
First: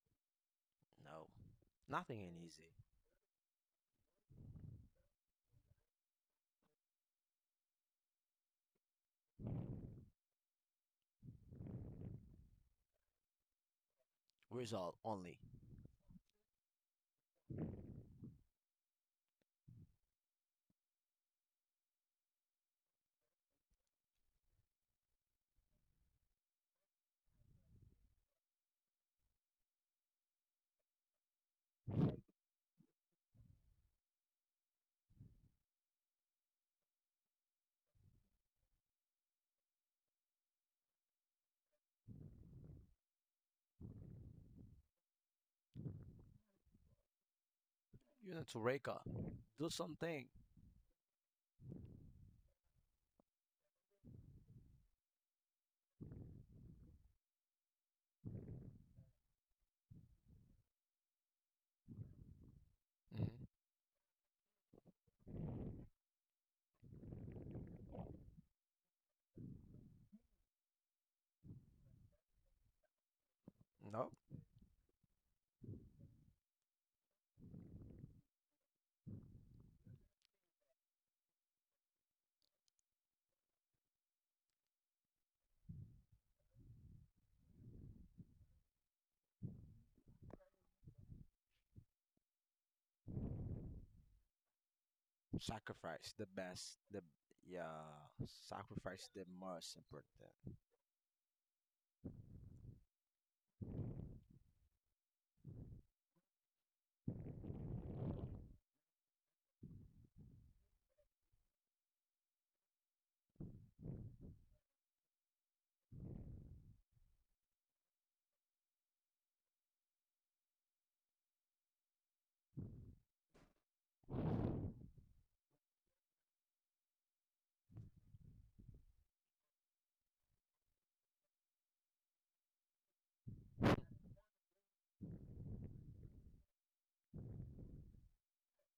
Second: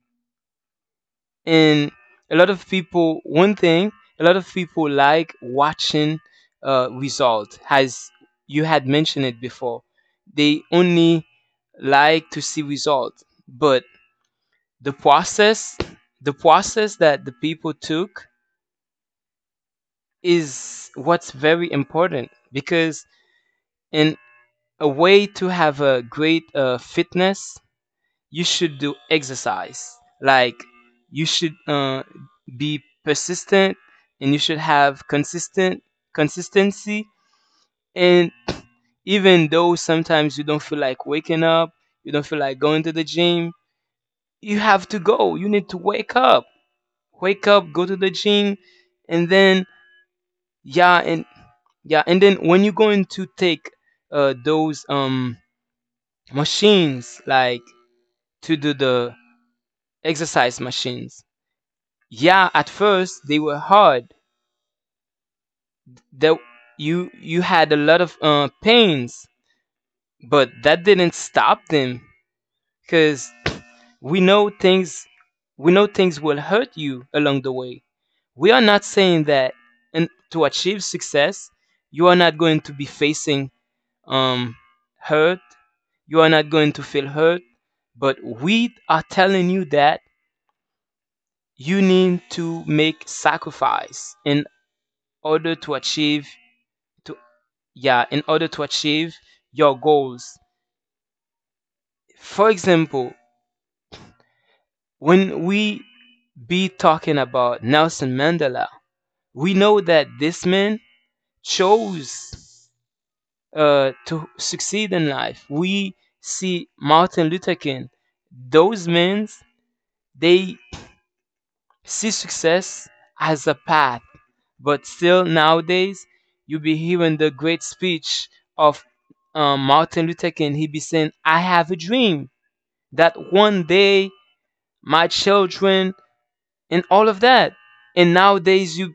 Speaker 2: No,
Speaker 1: and
Speaker 2: nothing
Speaker 1: a
Speaker 2: ain't
Speaker 1: lot of
Speaker 2: easy.
Speaker 1: people one thing a lot of people like watching uh result as you had mentioned it before, they only like to see result, but the
Speaker 2: Result only.
Speaker 1: process the process that the people took is what's very important because in a way to have a great uh, fitness you should do exercise. Like you should uh, be persistent and you should have consistent consistency. And even though sometimes you don't feel like waking up, you don't feel like going to the gym, you have to go. You need to wake up. Wake up, go to the
Speaker 2: You know,
Speaker 1: gym,
Speaker 2: to wake up,
Speaker 1: and then
Speaker 2: do something.
Speaker 1: yeah, and yeah, and then when you're going to take uh, those um machines like to do the exercise machines. Yeah, at first they
Speaker 2: Hmm.
Speaker 1: were hard, that you you had a lot of uh, pains, but that didn't stop them because we
Speaker 2: No,
Speaker 1: know things we know things will hurt you along the way. We are not saying that and to achieve success you are not going to be facing um hurt, you are not going to feel hurt, but we are telling you that you need to make sacrifice in order to achieve.
Speaker 2: sacrifice the best. The
Speaker 1: To Yeah, in
Speaker 2: yeah,
Speaker 1: order to achieve
Speaker 2: sacrifice the
Speaker 1: your
Speaker 2: most
Speaker 1: goals.
Speaker 2: important.
Speaker 1: For example, when we be talking about Nelson Mandela, we know that this man chose uh, to succeed in life. We see Martin Luther King. Those men, they see success as a path, but still nowadays you be hearing the great speech of um, Martin Luther King. He be saying I have a dream that one day my children and all of that. And nowadays you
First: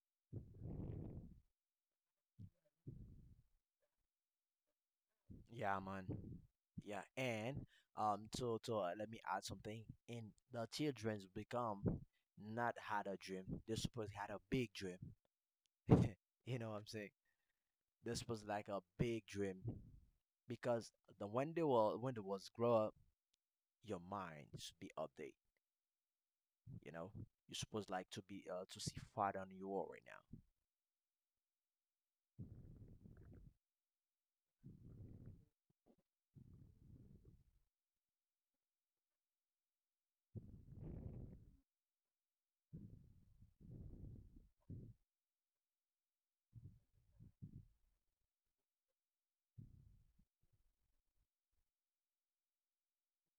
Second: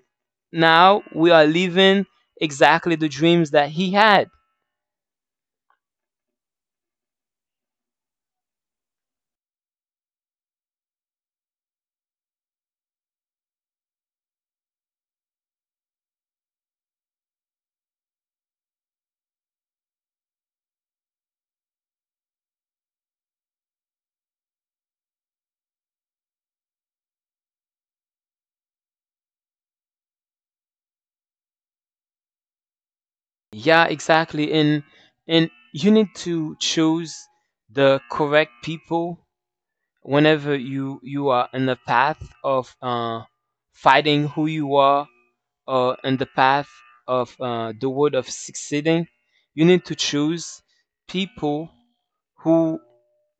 Speaker 1: now we are living exactly the dreams that he had.
Speaker 2: Yeah, man. Yeah, and um, to to uh, let me add something. And the childrens become not had a dream. They supposed had a big dream. You know what I'm saying? They supposed like a big dream because the when they were when they was grow up, your mind should be updated. You know, you're supposed like to be uh, to see farther than you are right
Speaker 1: Yeah, exactly. And and you need to choose the correct people. Whenever you you are in the path of uh fighting who you are, or in the path of uh, the word of succeeding, you need to choose people who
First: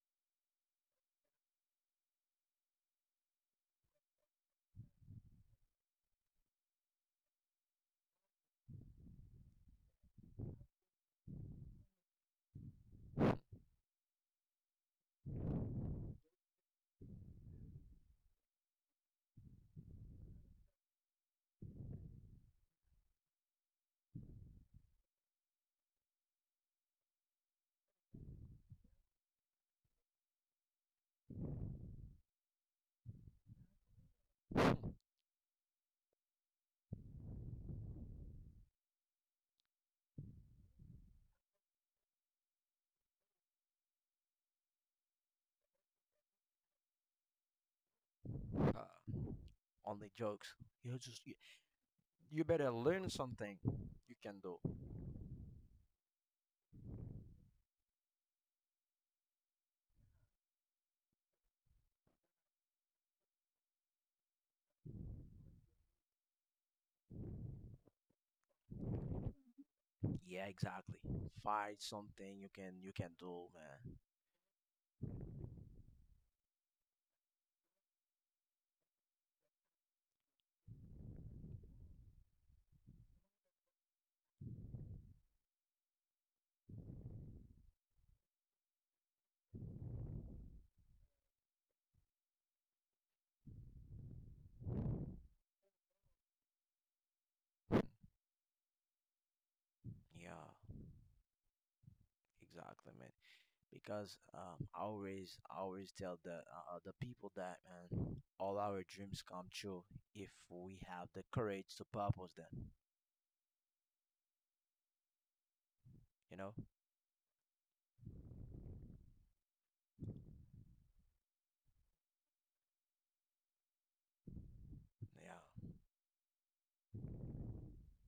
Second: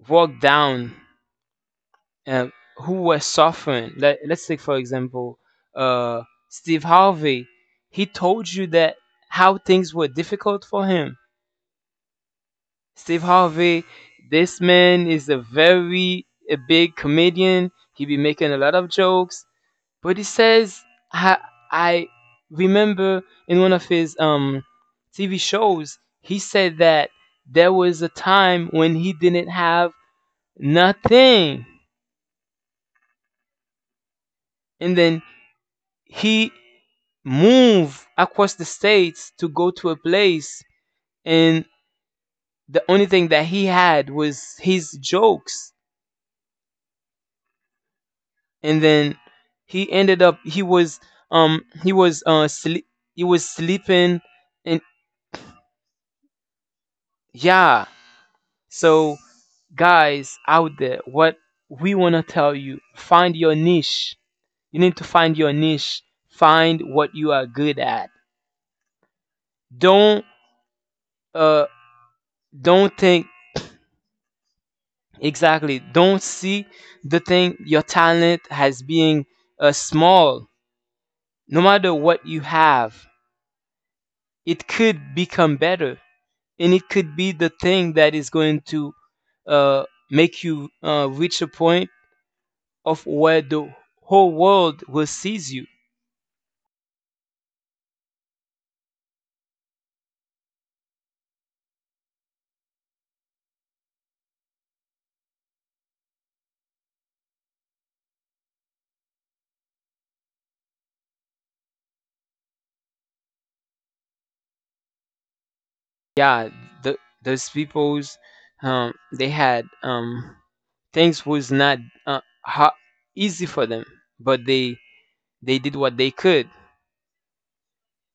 Speaker 1: walk down, um, who were suffering. Let, let's take, for example, uh, Steve Harvey. He told you that how things were difficult for him. Steve Harvey, this man is a very a big comedian. He be making a lot of jokes, but he says I, I remember in one of his um T V shows he said that there was a time when he didn't have nothing,
Speaker 2: now.
Speaker 1: and then he moved across the states to go to a place, and the only thing that he had was his jokes, and then
Speaker 2: Uh,
Speaker 1: he
Speaker 2: Only
Speaker 1: ended up
Speaker 2: jokes.
Speaker 1: he
Speaker 2: You
Speaker 1: was
Speaker 2: just you,
Speaker 1: um he was
Speaker 2: you
Speaker 1: uh
Speaker 2: better
Speaker 1: sleep,
Speaker 2: learn
Speaker 1: he was
Speaker 2: something you
Speaker 1: sleeping.
Speaker 2: can do.
Speaker 1: And yeah, so guys out there, what we want to tell you, find your niche. You need to find your niche. Find what you are good at. don't
Speaker 2: Yeah, exactly.
Speaker 1: uh
Speaker 2: Find something you can you
Speaker 1: don't
Speaker 2: can
Speaker 1: think.
Speaker 2: do, man.
Speaker 1: Exactly. Don't see the thing, your talent, as being uh, small. No matter what you have, it could become better. And it could be the thing that is going to uh, make you uh, reach a point of where the whole world will seize you.
Speaker 2: Yeah, exactly, man. Because um, I always I always tell the uh, uh, the people that man, all our dreams come true if we have the courage to purpose them. You
Speaker 1: Yeah,
Speaker 2: know?
Speaker 1: the, those peoples, um, they had um, things was not uh, ha- easy for them, but they they did
Speaker 2: Yeah.
Speaker 1: what they could.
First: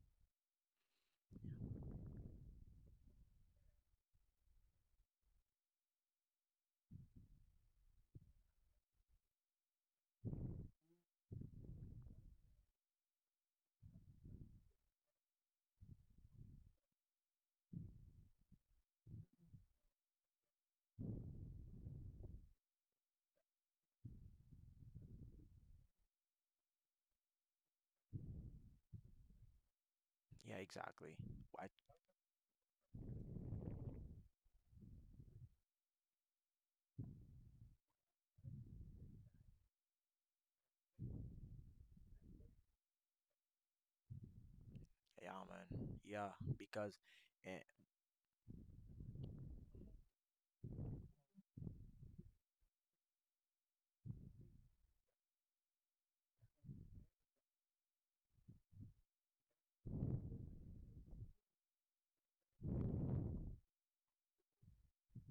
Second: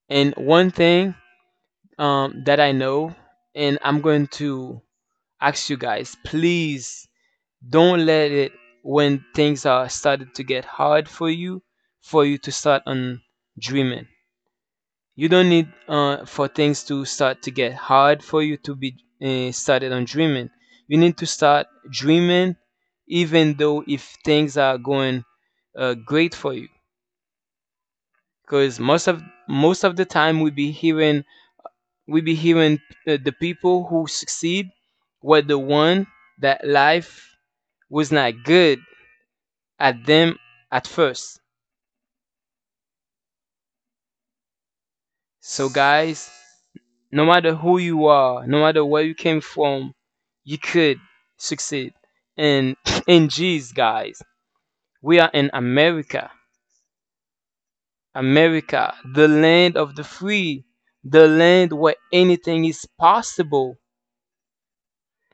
Speaker 1: And one thing um, that I know, and I'm going to ask you guys, please don't let it when things are started to get hard for you, for you to start on dreaming. You don't need uh, for things to start to get hard for you to be uh, started on dreaming. You need to start dreaming, even though if things are going uh, great for you, because most of most of the time we
Speaker 2: Yeah,
Speaker 1: be
Speaker 2: exactly.
Speaker 1: hearing
Speaker 2: Why?
Speaker 1: we be hearing uh, the people who succeed were the one that life was not good at them at first.
Speaker 2: Yeah,
Speaker 1: So
Speaker 2: man. Yeah,
Speaker 1: guys,
Speaker 2: because
Speaker 1: no matter
Speaker 2: uh,
Speaker 1: who you are, no matter where you came from, you could succeed. And in Jesus, guys, we are in America. America, the land of the free, the land where anything is possible.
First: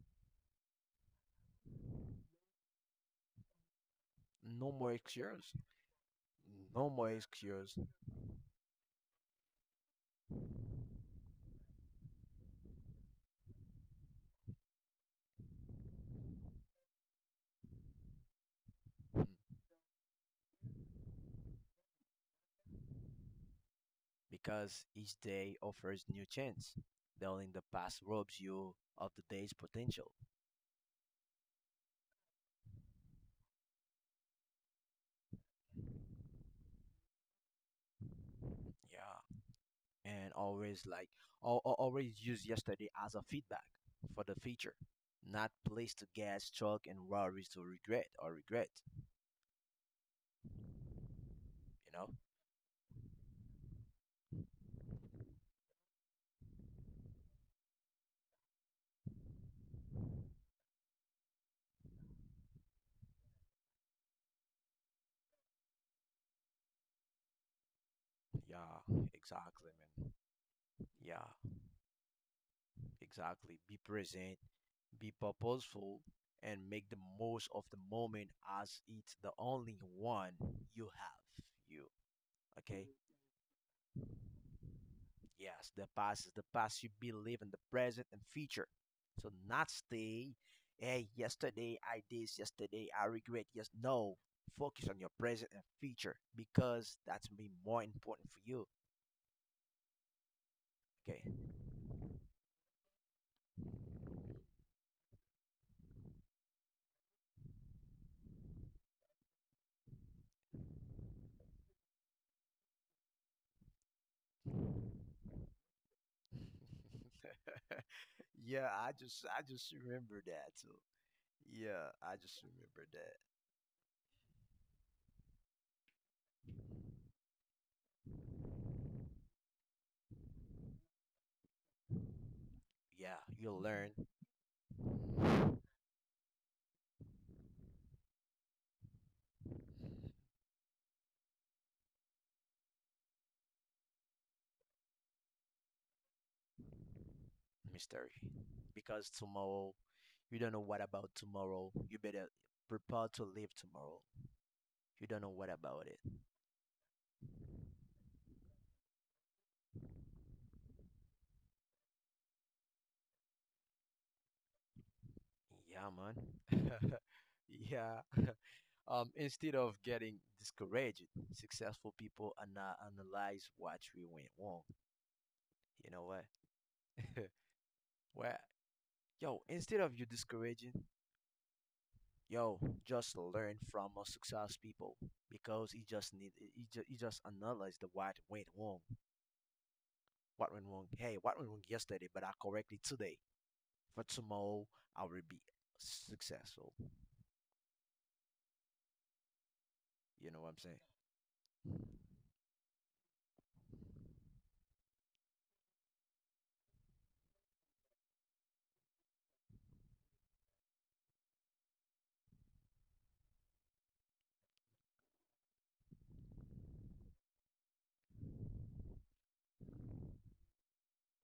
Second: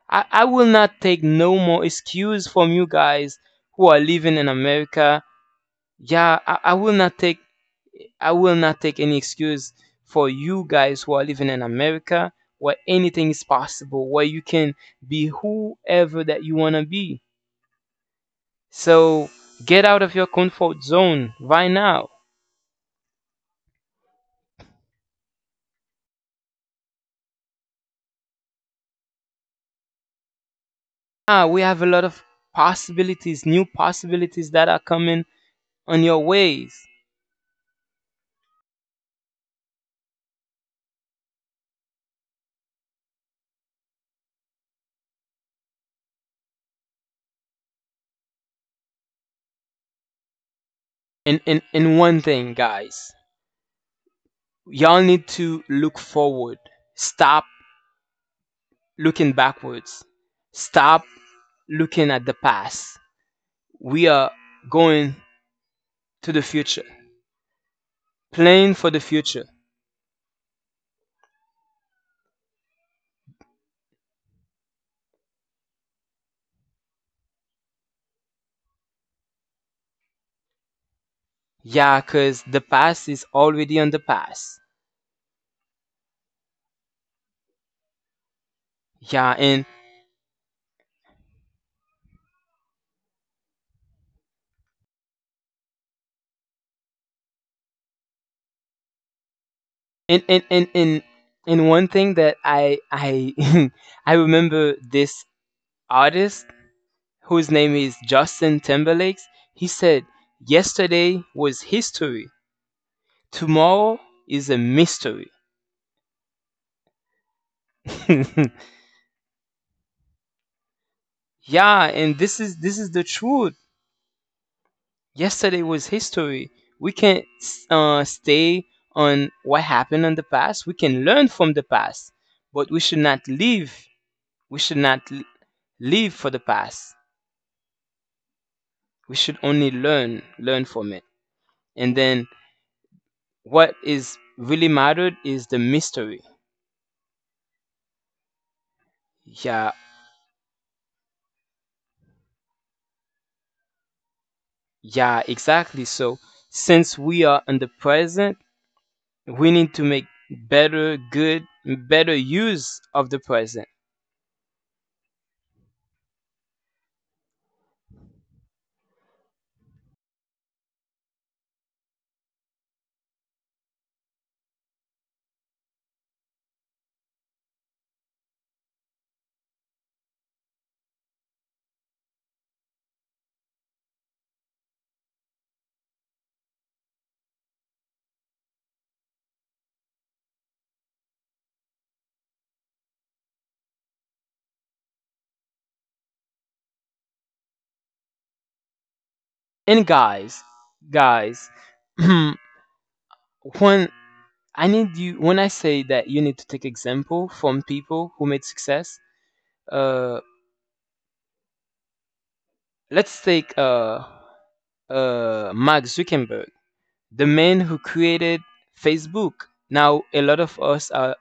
Speaker 1: I, I will not take no more excuse from you guys who are living in
Speaker 2: no more
Speaker 1: America.
Speaker 2: excuse,
Speaker 1: Yeah, I, I
Speaker 2: no
Speaker 1: will
Speaker 2: more
Speaker 1: not take
Speaker 2: excuse,
Speaker 1: I will not take any excuse for you guys who are living in America where anything is possible, where you can be whoever that you wanna be. So get out of your comfort zone right now.
Speaker 2: because each day offers new chance. Though in the past robs you of the day's potential.
Speaker 1: Ah, we have a lot of possibilities, new possibilities that are coming on your ways.
Speaker 2: Yeah, and always like al- al- always use yesterday as a feedback for the future, not place to get struck and worries to regret or regret.
Speaker 1: And and,
Speaker 2: You
Speaker 1: and
Speaker 2: know?
Speaker 1: one thing guys, y'all need to look forward. Stop looking backwards. Stop looking at the past. We are going to the future, planning for
Speaker 2: Yeah,
Speaker 1: the future.
Speaker 2: exactly, man. Yeah, exactly. Be present, be purposeful, and make the most of the moment as it's the only one you have. You
Speaker 1: Yeah, cause the
Speaker 2: okay?
Speaker 1: past is already on the past.
Speaker 2: Yes, the past is the past. You believe in the present and future. So
Speaker 1: Yeah, and
Speaker 2: not stay, hey, yesterday I did, yesterday I regret. Yes, no. Focus on your present and future because that's be more important for you.
Speaker 1: and and and and,
Speaker 2: Okay.
Speaker 1: and one thing that I I I remember this artist whose name is Justin Timberlake. He said, "Yesterday was history. Tomorrow is a mystery."
Speaker 2: Yeah, i just i just remember that. So
Speaker 1: Yeah,
Speaker 2: yeah, I
Speaker 1: and this
Speaker 2: just
Speaker 1: is this
Speaker 2: remember
Speaker 1: is the
Speaker 2: that.
Speaker 1: truth. Yesterday was history. We can't uh, stay on what happened in the past. We can learn from the past, but we should
Speaker 2: Yeah,
Speaker 1: not
Speaker 2: you will
Speaker 1: live.
Speaker 2: learn
Speaker 1: We should not l- Live for the past. We should only learn, learn from it. And then what is really mattered is the mystery.
Speaker 2: mystery because tomorrow
Speaker 1: Yeah,
Speaker 2: you don't know what about tomorrow. You better prepare to live tomorrow. You don't
Speaker 1: yeah,
Speaker 2: know what about
Speaker 1: exactly.
Speaker 2: it.
Speaker 1: So since we are in the present, we need to make better good better use of the present.
Speaker 2: Yeah, man. Yeah. Um, instead of getting discouraged, successful people are not analyze what we went wrong. You know what? Where yo, instead of you discouraging, yo, just learn from our success people because he just need he just, he just analyzed the what went wrong. What went wrong? Hey, what went wrong yesterday, but I correctly today. For tomorrow, I will be successful.
Speaker 1: And
Speaker 2: You know what
Speaker 1: guys
Speaker 2: I'm saying?
Speaker 1: Guys, when i need you when I say that you need to take example from people who made success, uh let's take uh uh Mark Zuckerberg, the man who created Facebook. Now a lot of us are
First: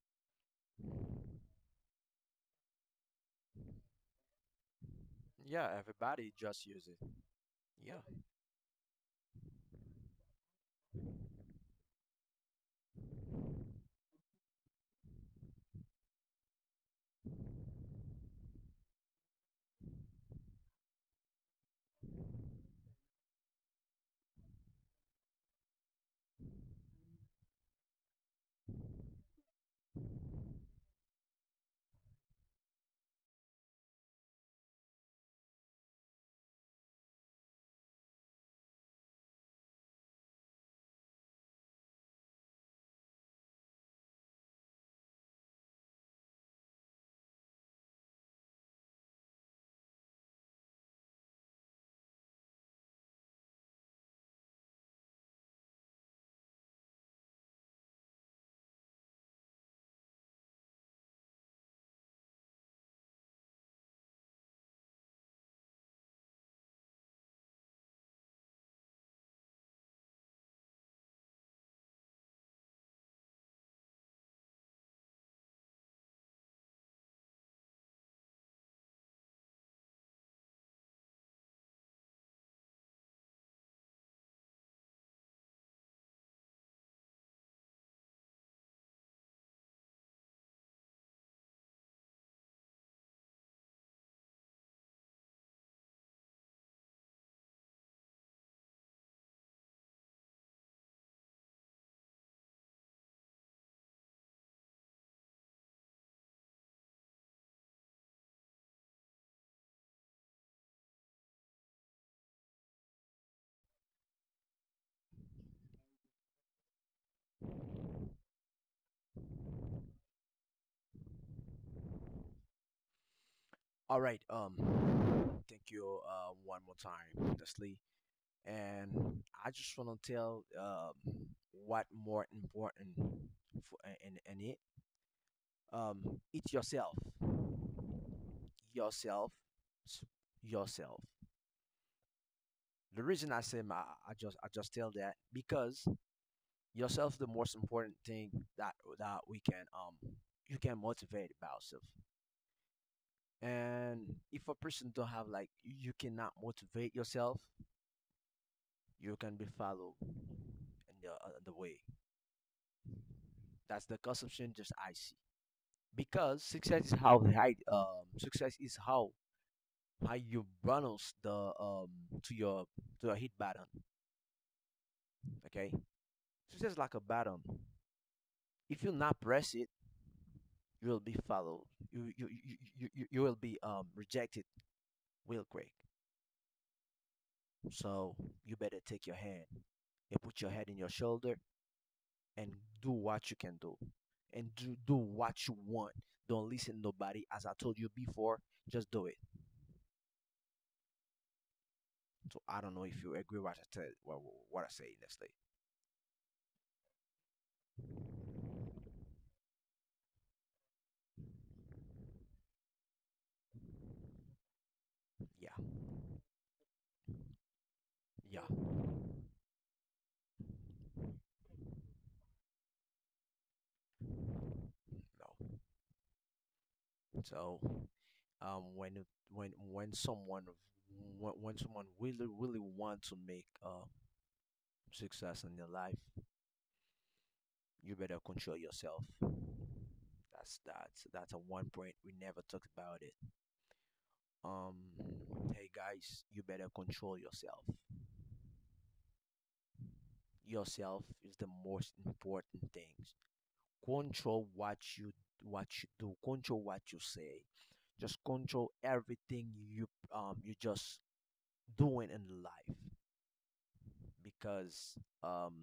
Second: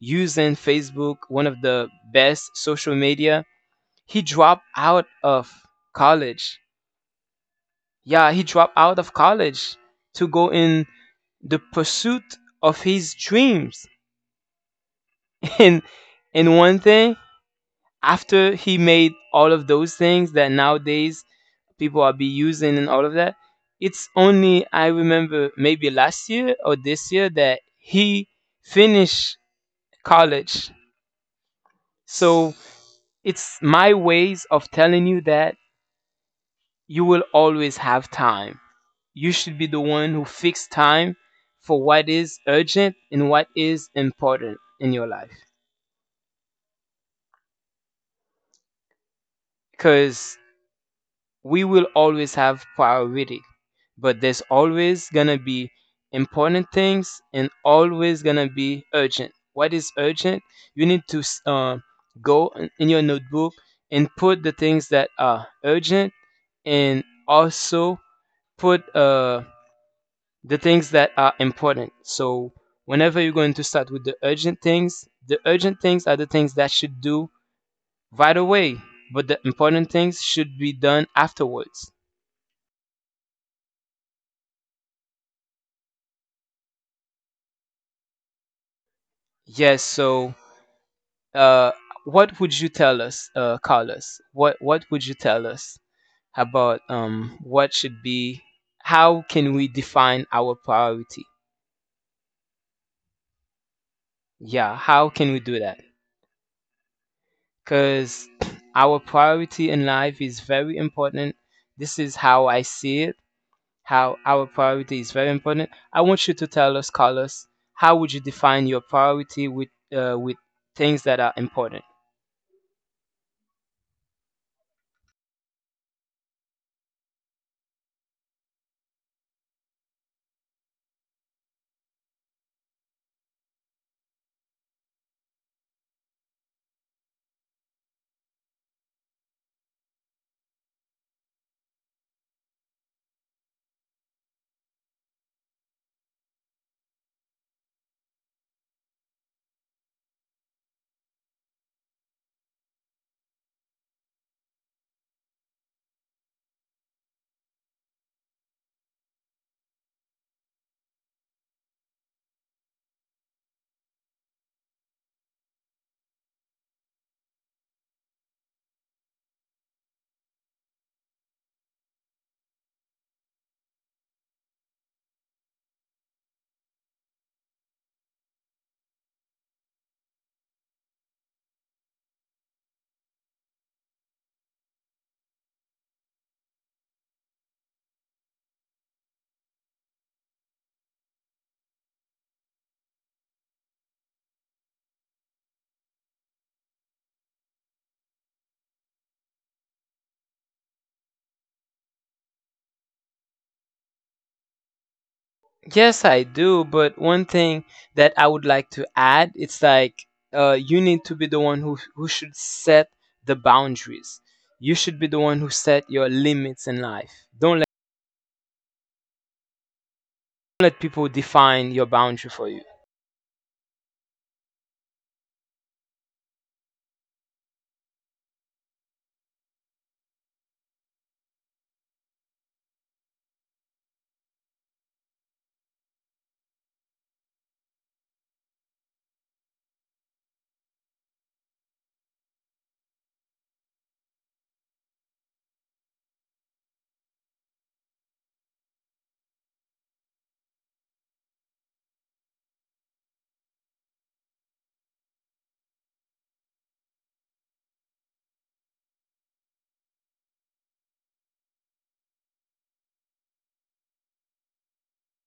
Speaker 1: using Facebook, one of the best social media. He dropped out of
Speaker 2: Yeah, everybody
Speaker 1: college.
Speaker 2: just use it. Yeah.
Speaker 1: Yeah, he dropped out of college to go in the pursuit of his dreams. And and one thing, after he made all of those things that nowadays people are be using and all of that, it's only I remember maybe last year or this year that he finished college. So it's my ways of telling you that you will always have time. You should be the one who fix time for what is urgent and what is important in your life, because we will always have priority, but there's always gonna be important things and always gonna be urgent. What is urgent, you need to s- uh, go in in your notebook and put the things that are urgent, and also put uh, the things that are important. So whenever you're going to start with the urgent things, the urgent things are the things that should do right away, but the important things should be done afterwards. Yes. So, uh, what would you tell us, uh, Carlos? What What would you tell us about um what should be? How can we define our priority? Yeah. How can we do that? Because our priority in life is very important. This is how I see it, how our priority is very important. I want you to tell us, Carlos, how would you define your priority with uh, with things that are important?
Speaker 2: All right. Um, thank you. Uh, one more time, Leslie. And I just want to tell um what more important for in in it. Um, it's yourself, yourself, yourself. The reason I say my, I just I just tell that because yourself the most important thing that that we can um you can motivate about yourself. And if a person don't have like you cannot motivate yourself, you can be followed in the, uh, the way. That's the consumption just I see. Because success is how high um success is how how you balance the um to your to your hit button. Okay, success is like a button. If you not press it, you will be followed. You you you, you, you you will be um rejected real quick. So you better take your hand and put your head in your shoulder and do what you can do. And do, do what you want. Don't listen to nobody. As I told you before, just do it. So I don't know if you agree with what I said. What, what I say next day.
Speaker 1: Yes, I do. But one thing that I would like to add, it's like uh, you need to be the one who who should set the boundaries. You should be
Speaker 2: Yeah,
Speaker 1: the one who set your limits in life. Don't let,
Speaker 2: yeah,
Speaker 1: don't let people define your boundary for you.
Speaker 2: no. So um, when when when someone when, when someone really really want to make uh success in their life, you better control yourself. That's that's that's a one point we never talked about it. Um, Hey guys, you better control yourself. Yourself is the most important thing. Control what you what you do. Control what you say. Just control everything you um you just doing in life because um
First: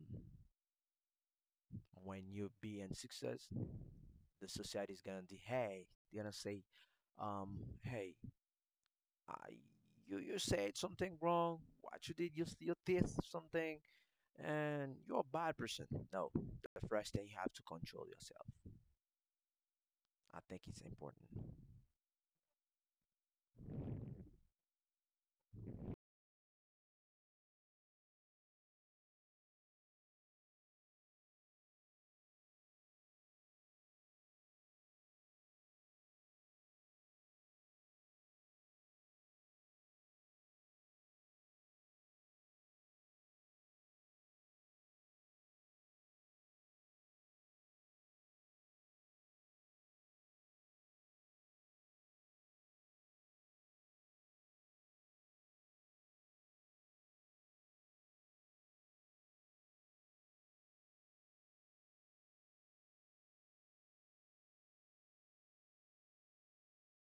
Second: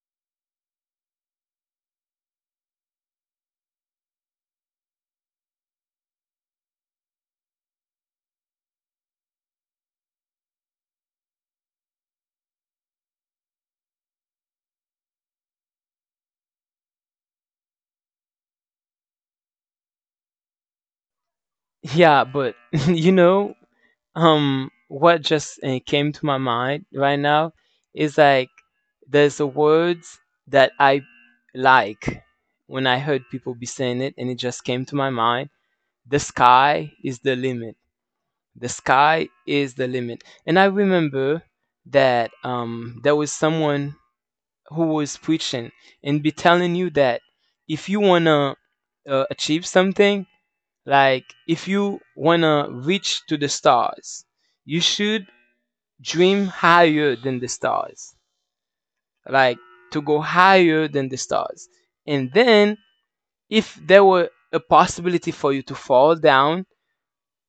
Speaker 2: when you be in success, the society is gonna be hey, they're gonna say um hey, I you you said something wrong. What you did you you did something and you're a bad person. No, the first thing you have to control yourself. I think it's important.
Speaker 1: Yeah, but you know, Um, what just uh, came to my mind right now is like there's a words that I like when I heard people be saying it, and it just came to my mind. The sky is the limit. The sky is the limit. And I remember that um, there was someone who was preaching and be telling you that if you wanna uh, achieve something, like if you wanna reach to the stars, you should dream higher than the stars, like to go higher than the stars. And then if there were a possibility for you to fall down,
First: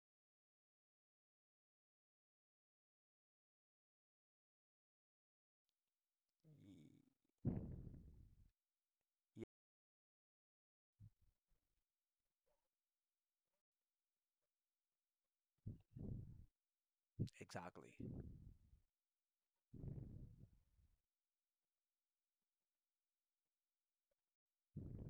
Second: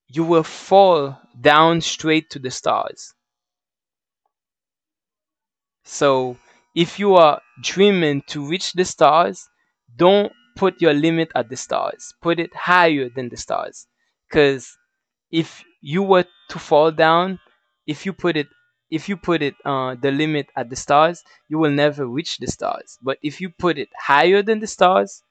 Speaker 1: you will fall down straight to the stars. So if
Speaker 2: Ye-
Speaker 1: you are dreaming to reach the stars,
Speaker 2: Yeah,
Speaker 1: don't put your limit at the stars, put it higher than the stars, because if you were to fall down, if
Speaker 2: exactly.
Speaker 1: you put it if you put it uh, the limit at the stars, you will never reach the stars. But if you put it higher than the stars,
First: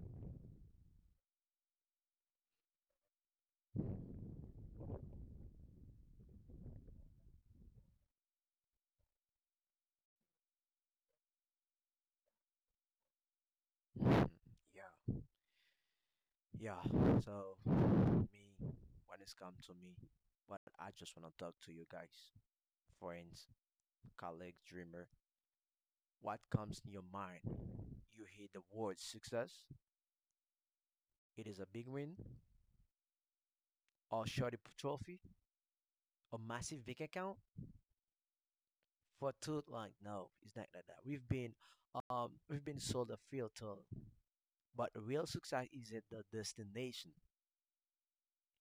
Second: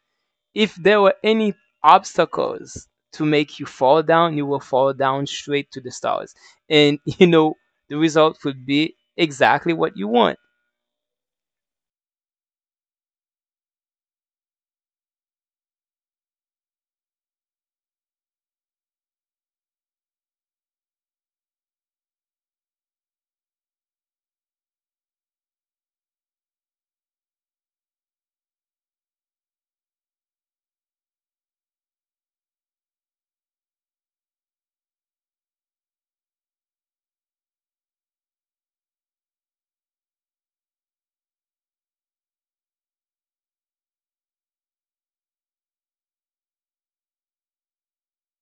Speaker 1: if there were any obstacles to make you fall down, you will fall down straight to the stars. And you know, the result would be exactly what you want.
Speaker 2: Mhm. Yeah, yeah. So, me, when it's come to me, but I just want to talk to you guys, friends, colleagues, dreamer. What comes in your mind? You hear the word success. It is a big win, or shorty p- trophy, a massive bank account, for too long. No, it's not like that. We've been um we've been sold a filter, but real success isn't the destination.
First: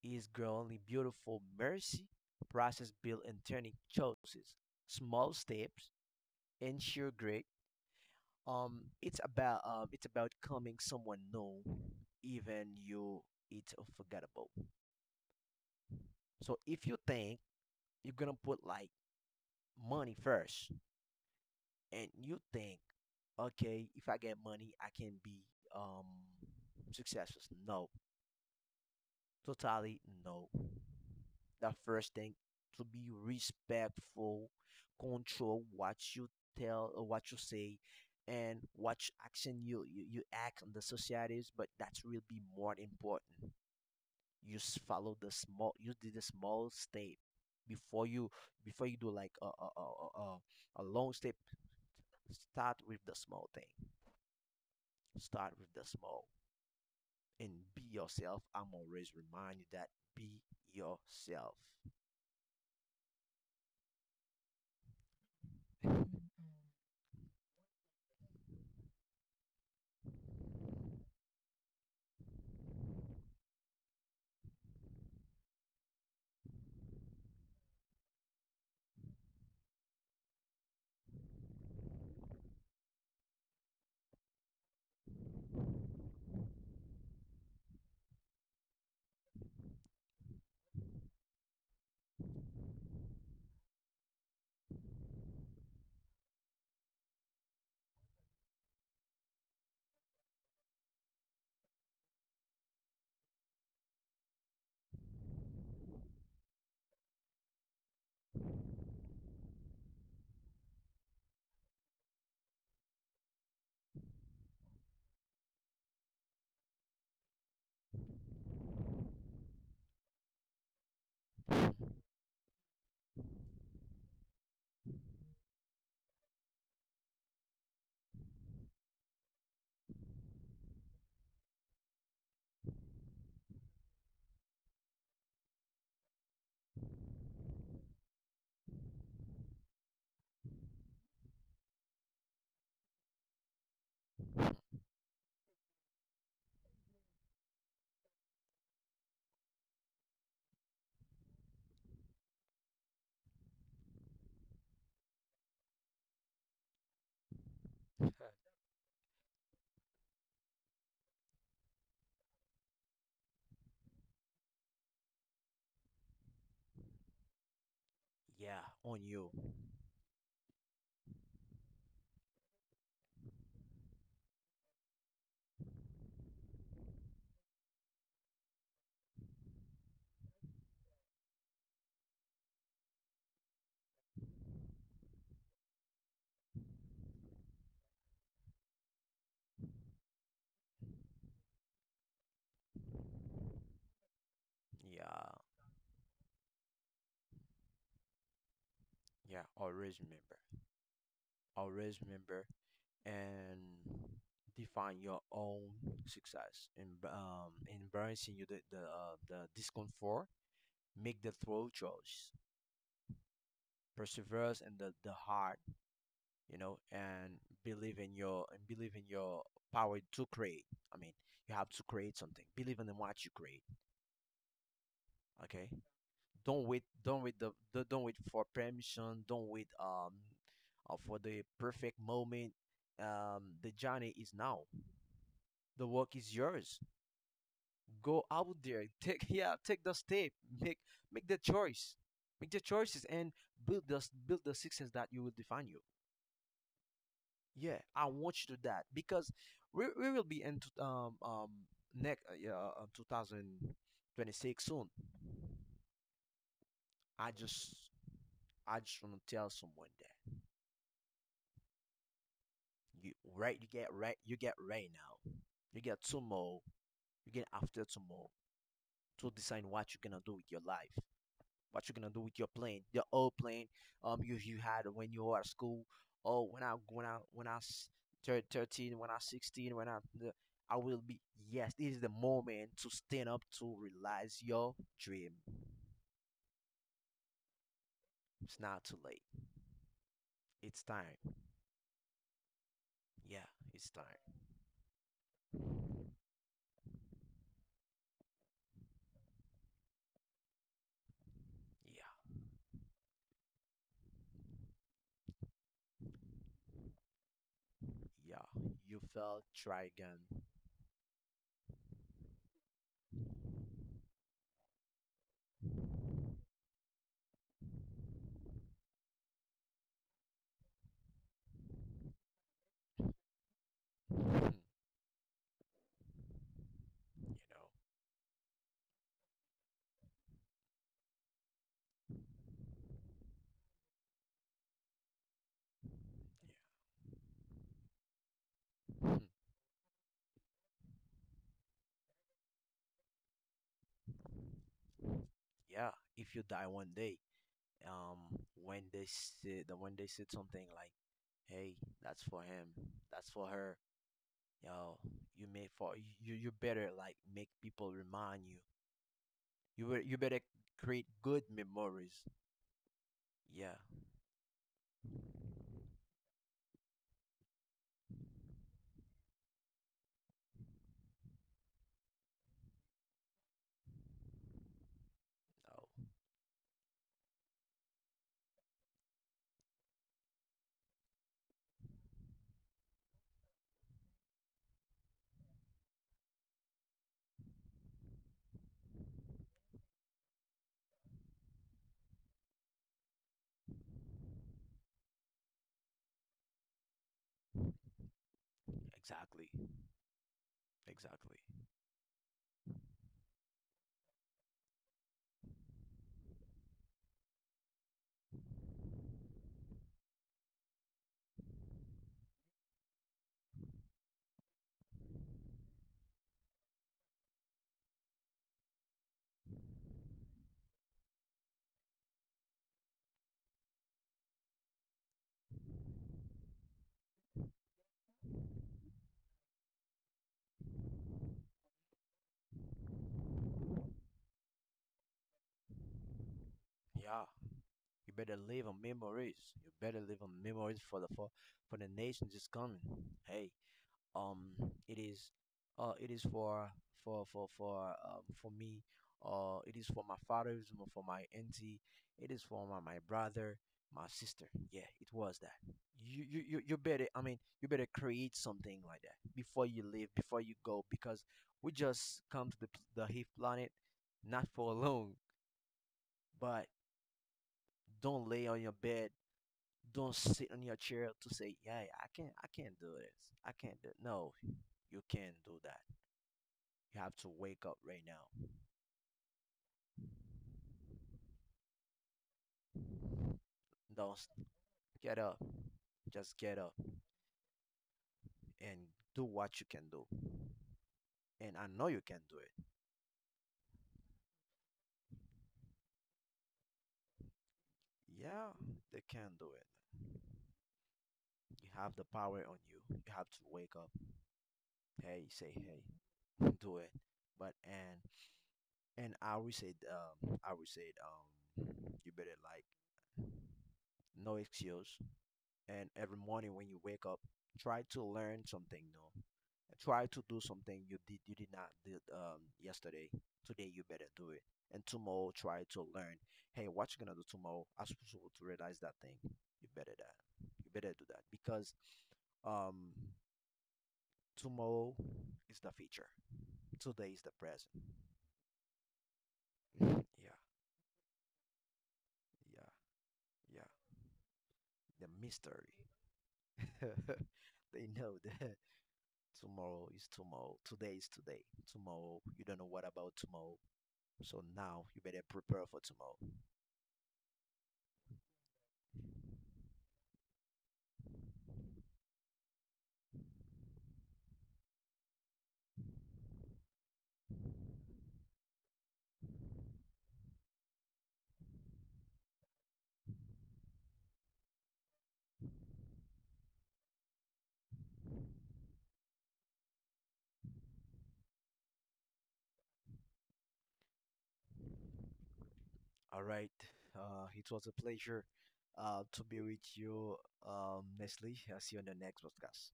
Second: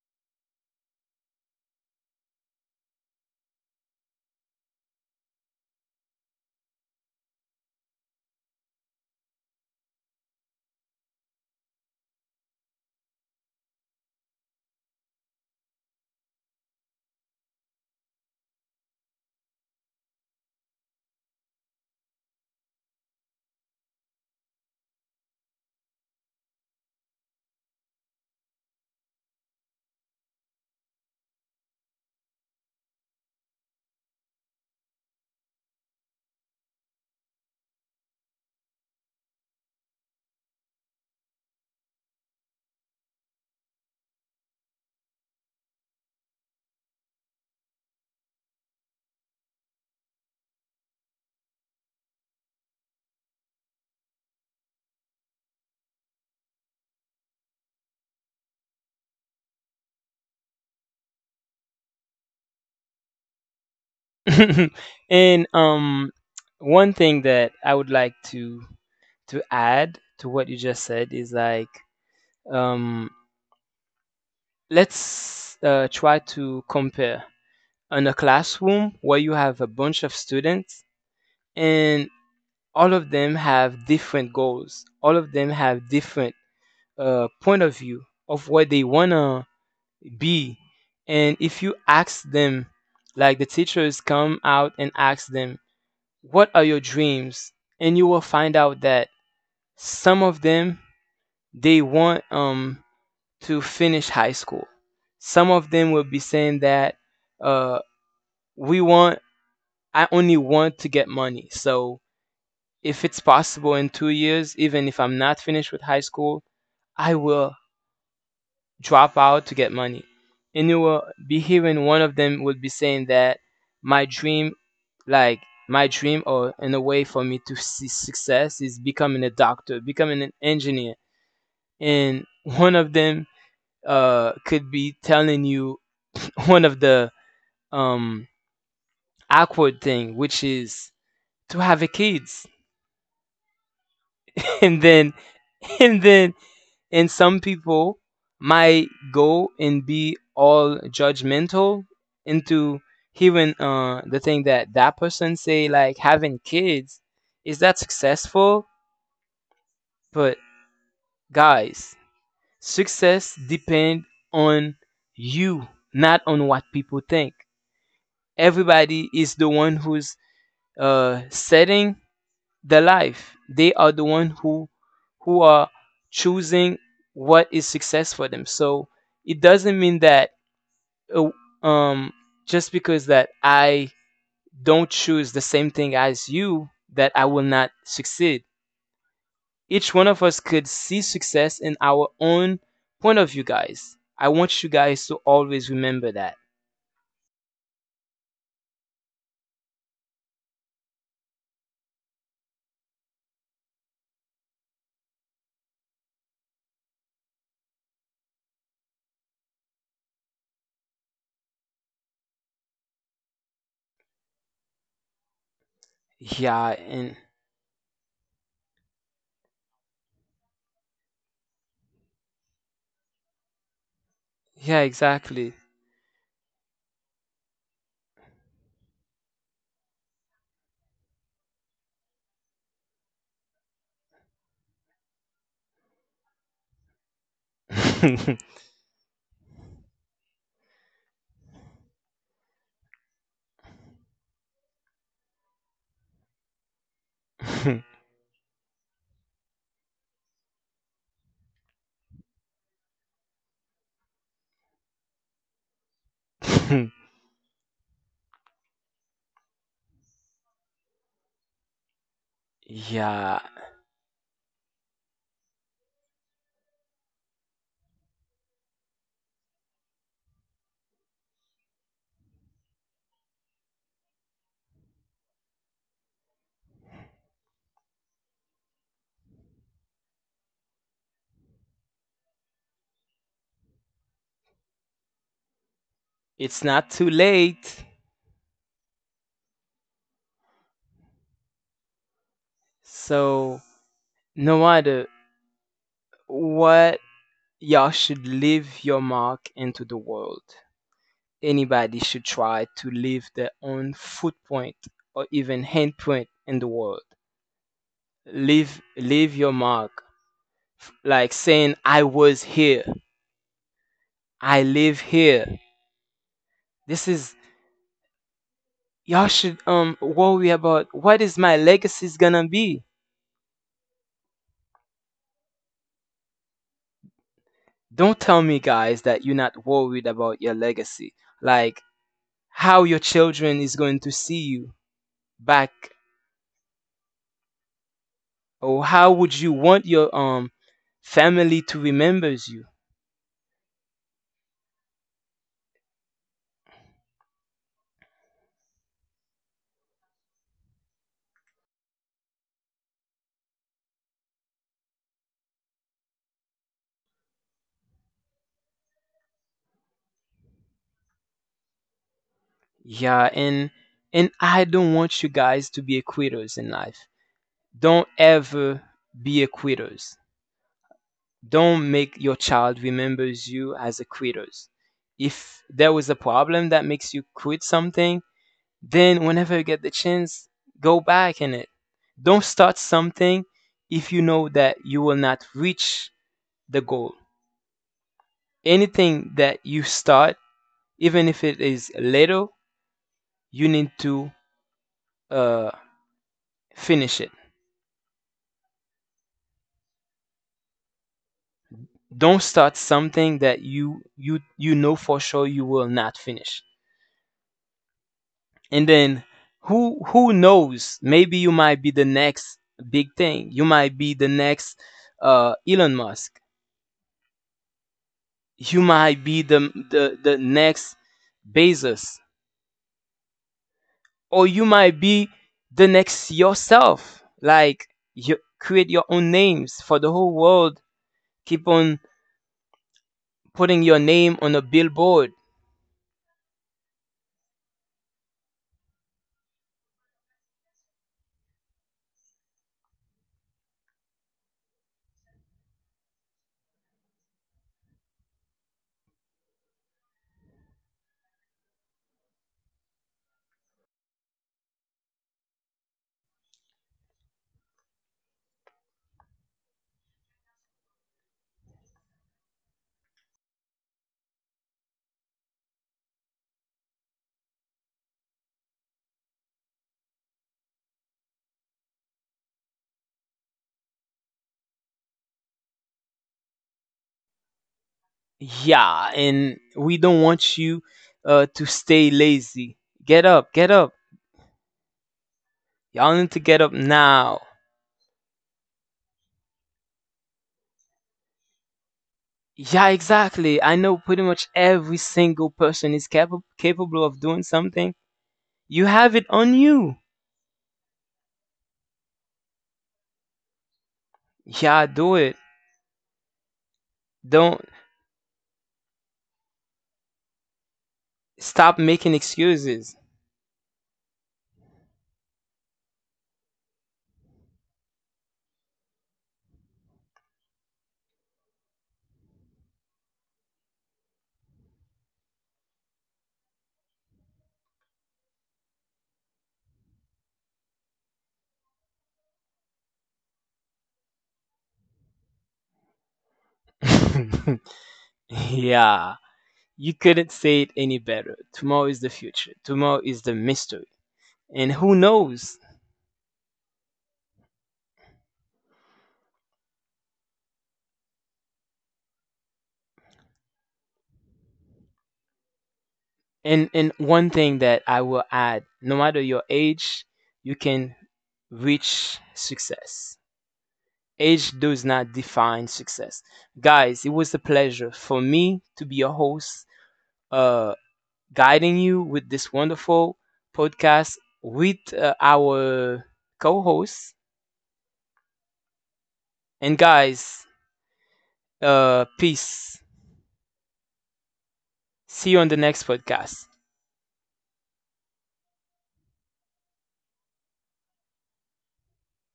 Speaker 2: It's growingly beautiful mercy, process built and turning choices, small steps, ensure great. Um, it's about um, it's about coming someone new, even you. It's forgettable. So if you think you're gonna put like money first, and you think, okay, if I get money, I can be um successful. No, totally no. The first thing to be respectful, control what you tell, or what you say, and what action you you, you act on the societies. But that will be more important. You s- follow the small. You did the small step before you before you do like a a a, a, a a long step. Start with the small thing. Start with the small and be yourself. I'm always remind you that be yourself.
Speaker 1: And um one thing that I would like to to add to what you just said is like, um let's uh, try to compare, in a classroom where you have a bunch of students, and all of them have different goals, all of them have different uh, point of view of what they want to be. And if you ask them, like the teachers come out and ask them, what are your dreams, and you will find out that some of them, they want um to finish high school. Some of them will be saying that, uh, we want, I only want to get money, so if it's possible in two years, even if I'm not finished with high school, I will drop out to get money. And you will be hearing one of them would be saying that my dream, like my dream, or in a way for me to see success, is becoming a doctor, becoming an engineer. And one of them uh, could be telling you one of the um, awkward thing, which is to have a kids. and then and then and some people might go and be all judgmental into hearing uh the thing that that person say, like having kids, is that successful? But guys, success depend on you, not on what people think.
Speaker 2: Yeah, on you.
Speaker 1: Everybody is the one who's uh setting their life. They are the one who who are choosing what is success for them. So it doesn't mean that, uh, um, just because that I don't choose the same thing as you, that I will not succeed. Each one of us could see success in our own point of view, guys. I want you
Speaker 2: Yeah,
Speaker 1: guys to always remember that.
Speaker 2: yeah. Always remember. Always remember and define your own success. And um, embracing you the the, uh, the discomfort. Make the throw choice. Persevere in the the heart. You know,
Speaker 1: Yeah,
Speaker 2: and
Speaker 1: and
Speaker 2: believe in your and believe in your power to create. I mean, you have to create something. Believe in what you create.
Speaker 1: yeah,
Speaker 2: Okay.
Speaker 1: exactly.
Speaker 2: Don't wait. Don't wait. The, the Don't wait for permission. Don't wait. Um, uh, for the perfect moment. Um, the journey is now. The work is yours. Go out there. Take yeah. Take the step. Make make the choice. Make the choices and build the build the success that you will define you. Yeah, I want you to that because we, we will be in t- um um next uh, yeah, uh, twenty twenty-six soon. I just I just want to tell someone that you right, you
Speaker 1: Yeah,
Speaker 2: get right, you get right now. You get tomorrow. You get after tomorrow to decide what you're gonna do with your life. What you're gonna do with your plan, your old plan, um, you you had when you were at school. Oh, when I when i when I thirteen, when I s- thir- thirteen, when I sixteen, when I I will be. Yes, this is the moment to stand up to realize your dream.
Speaker 1: it's not too late.
Speaker 2: It's not too late. It's time. Yeah, it's
Speaker 1: So,
Speaker 2: time.
Speaker 1: no matter what, y'all should leave your mark into the world.
Speaker 2: Yeah,
Speaker 1: Anybody should try to leave their own footprint or even handprint in the world.
Speaker 2: yeah. You
Speaker 1: Leave,
Speaker 2: fell.
Speaker 1: leave
Speaker 2: Try
Speaker 1: your
Speaker 2: again.
Speaker 1: mark. F- Like saying, I was here. I live here. This is, y'all should um worry about what is my legacy's gonna be.
Speaker 2: You know.
Speaker 1: Don't tell me, guys, that you're not worried about your legacy. Like, how your children is going to see you back,
Speaker 2: Yeah.
Speaker 1: or how would you want your um family to remembers you.
Speaker 2: Yeah, if you die one day um when they said the when they said something like, hey, that's for him, that's for her. You yo, you may for you you better like make people remind you. You were, you better create good memories.
Speaker 1: Yeah,
Speaker 2: Yeah,
Speaker 1: and and I don't want you guys to be quitters in life. Don't ever be a quitters. Don't make your child remembers you as a quitters. If
Speaker 2: oh,
Speaker 1: there was a problem that makes you quit something, then whenever you get the chance, go back in it. Don't start something if you know that you will not reach the goal. Anything that you start, even if it is little, you need to uh, finish it.
Speaker 2: exactly, exactly.
Speaker 1: Don't start something that you you you know for sure you will not finish. And then, who who knows? Maybe you might be the next big thing. You might be the next uh, Elon Musk. You might be the the the next Bezos, or you might be the next yourself. Like, you create your own names for the whole world. Keep on putting your name on a billboard.
Speaker 2: Yeah, you better live on memories. You better live on memories for the for, for the nations is coming. Hey, um it is uh it is for for for for um for me. Uh it is for my father. It's mo- for my auntie. It is for my, my brother, my sister. Yeah, it was that. You, you you you better, I mean, you better create something like that before you leave, before you go, because we just come to the, p- the heath planet not for long. But don't lay on your bed, don't sit on your chair to say, yeah, i can't i can't do this, I can't do. No, you can do that. You have to wake up right now.
Speaker 1: Yeah, and we don't want you uh, to stay lazy. Get up, get
Speaker 2: Thus,
Speaker 1: up.
Speaker 2: get up. Just
Speaker 1: Y'all
Speaker 2: get
Speaker 1: need
Speaker 2: up
Speaker 1: to get up now.
Speaker 2: and do what you can do. And I know you can do it.
Speaker 1: Yeah, exactly. I know pretty much every single person is capable capable of doing something.
Speaker 2: Yeah, they
Speaker 1: You
Speaker 2: can do
Speaker 1: have it
Speaker 2: it.
Speaker 1: on you.
Speaker 2: You have the power on you. You have to wake up.
Speaker 1: Yeah,
Speaker 2: Hey,
Speaker 1: do
Speaker 2: say
Speaker 1: it.
Speaker 2: hey, do it. But
Speaker 1: Don't
Speaker 2: and and I would say um I would say um you
Speaker 1: stop
Speaker 2: better
Speaker 1: making
Speaker 2: like
Speaker 1: excuses.
Speaker 2: no excuse. And every morning when you wake up, try to learn something new. Try to do something you did you did not did um yesterday. Today you better do it. And tomorrow try to learn. Hey, what you gonna do tomorrow? I'm supposed to realize that thing. You better that. You better do that because um tomorrow is the future. Today is the present.
Speaker 1: Yeah, you
Speaker 2: Yeah,
Speaker 1: couldn't say it any better. Tomorrow is the
Speaker 2: yeah,
Speaker 1: future. Tomorrow is
Speaker 2: yeah.
Speaker 1: the mystery. And
Speaker 2: The
Speaker 1: who
Speaker 2: mystery.
Speaker 1: knows?
Speaker 2: They know that. Tomorrow is tomorrow. Today is today. Tomorrow, you don't know what about tomorrow. So now you better prepare for tomorrow.
Speaker 1: And and one thing that I will add, no matter your age, you can reach success. Age does not define success. Guys, it was a pleasure for me to be your host, uh, guiding you with this wonderful podcast with uh, our co host. And guys, uh, peace. See you on the
Speaker 2: All
Speaker 1: next
Speaker 2: right.
Speaker 1: podcast.
Speaker 2: Uh, it was a pleasure uh, to be with you, um, Nestle. I'll see you on the next podcast.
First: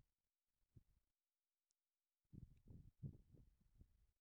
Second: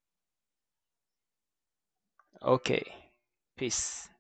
Speaker 1: Okay, peace.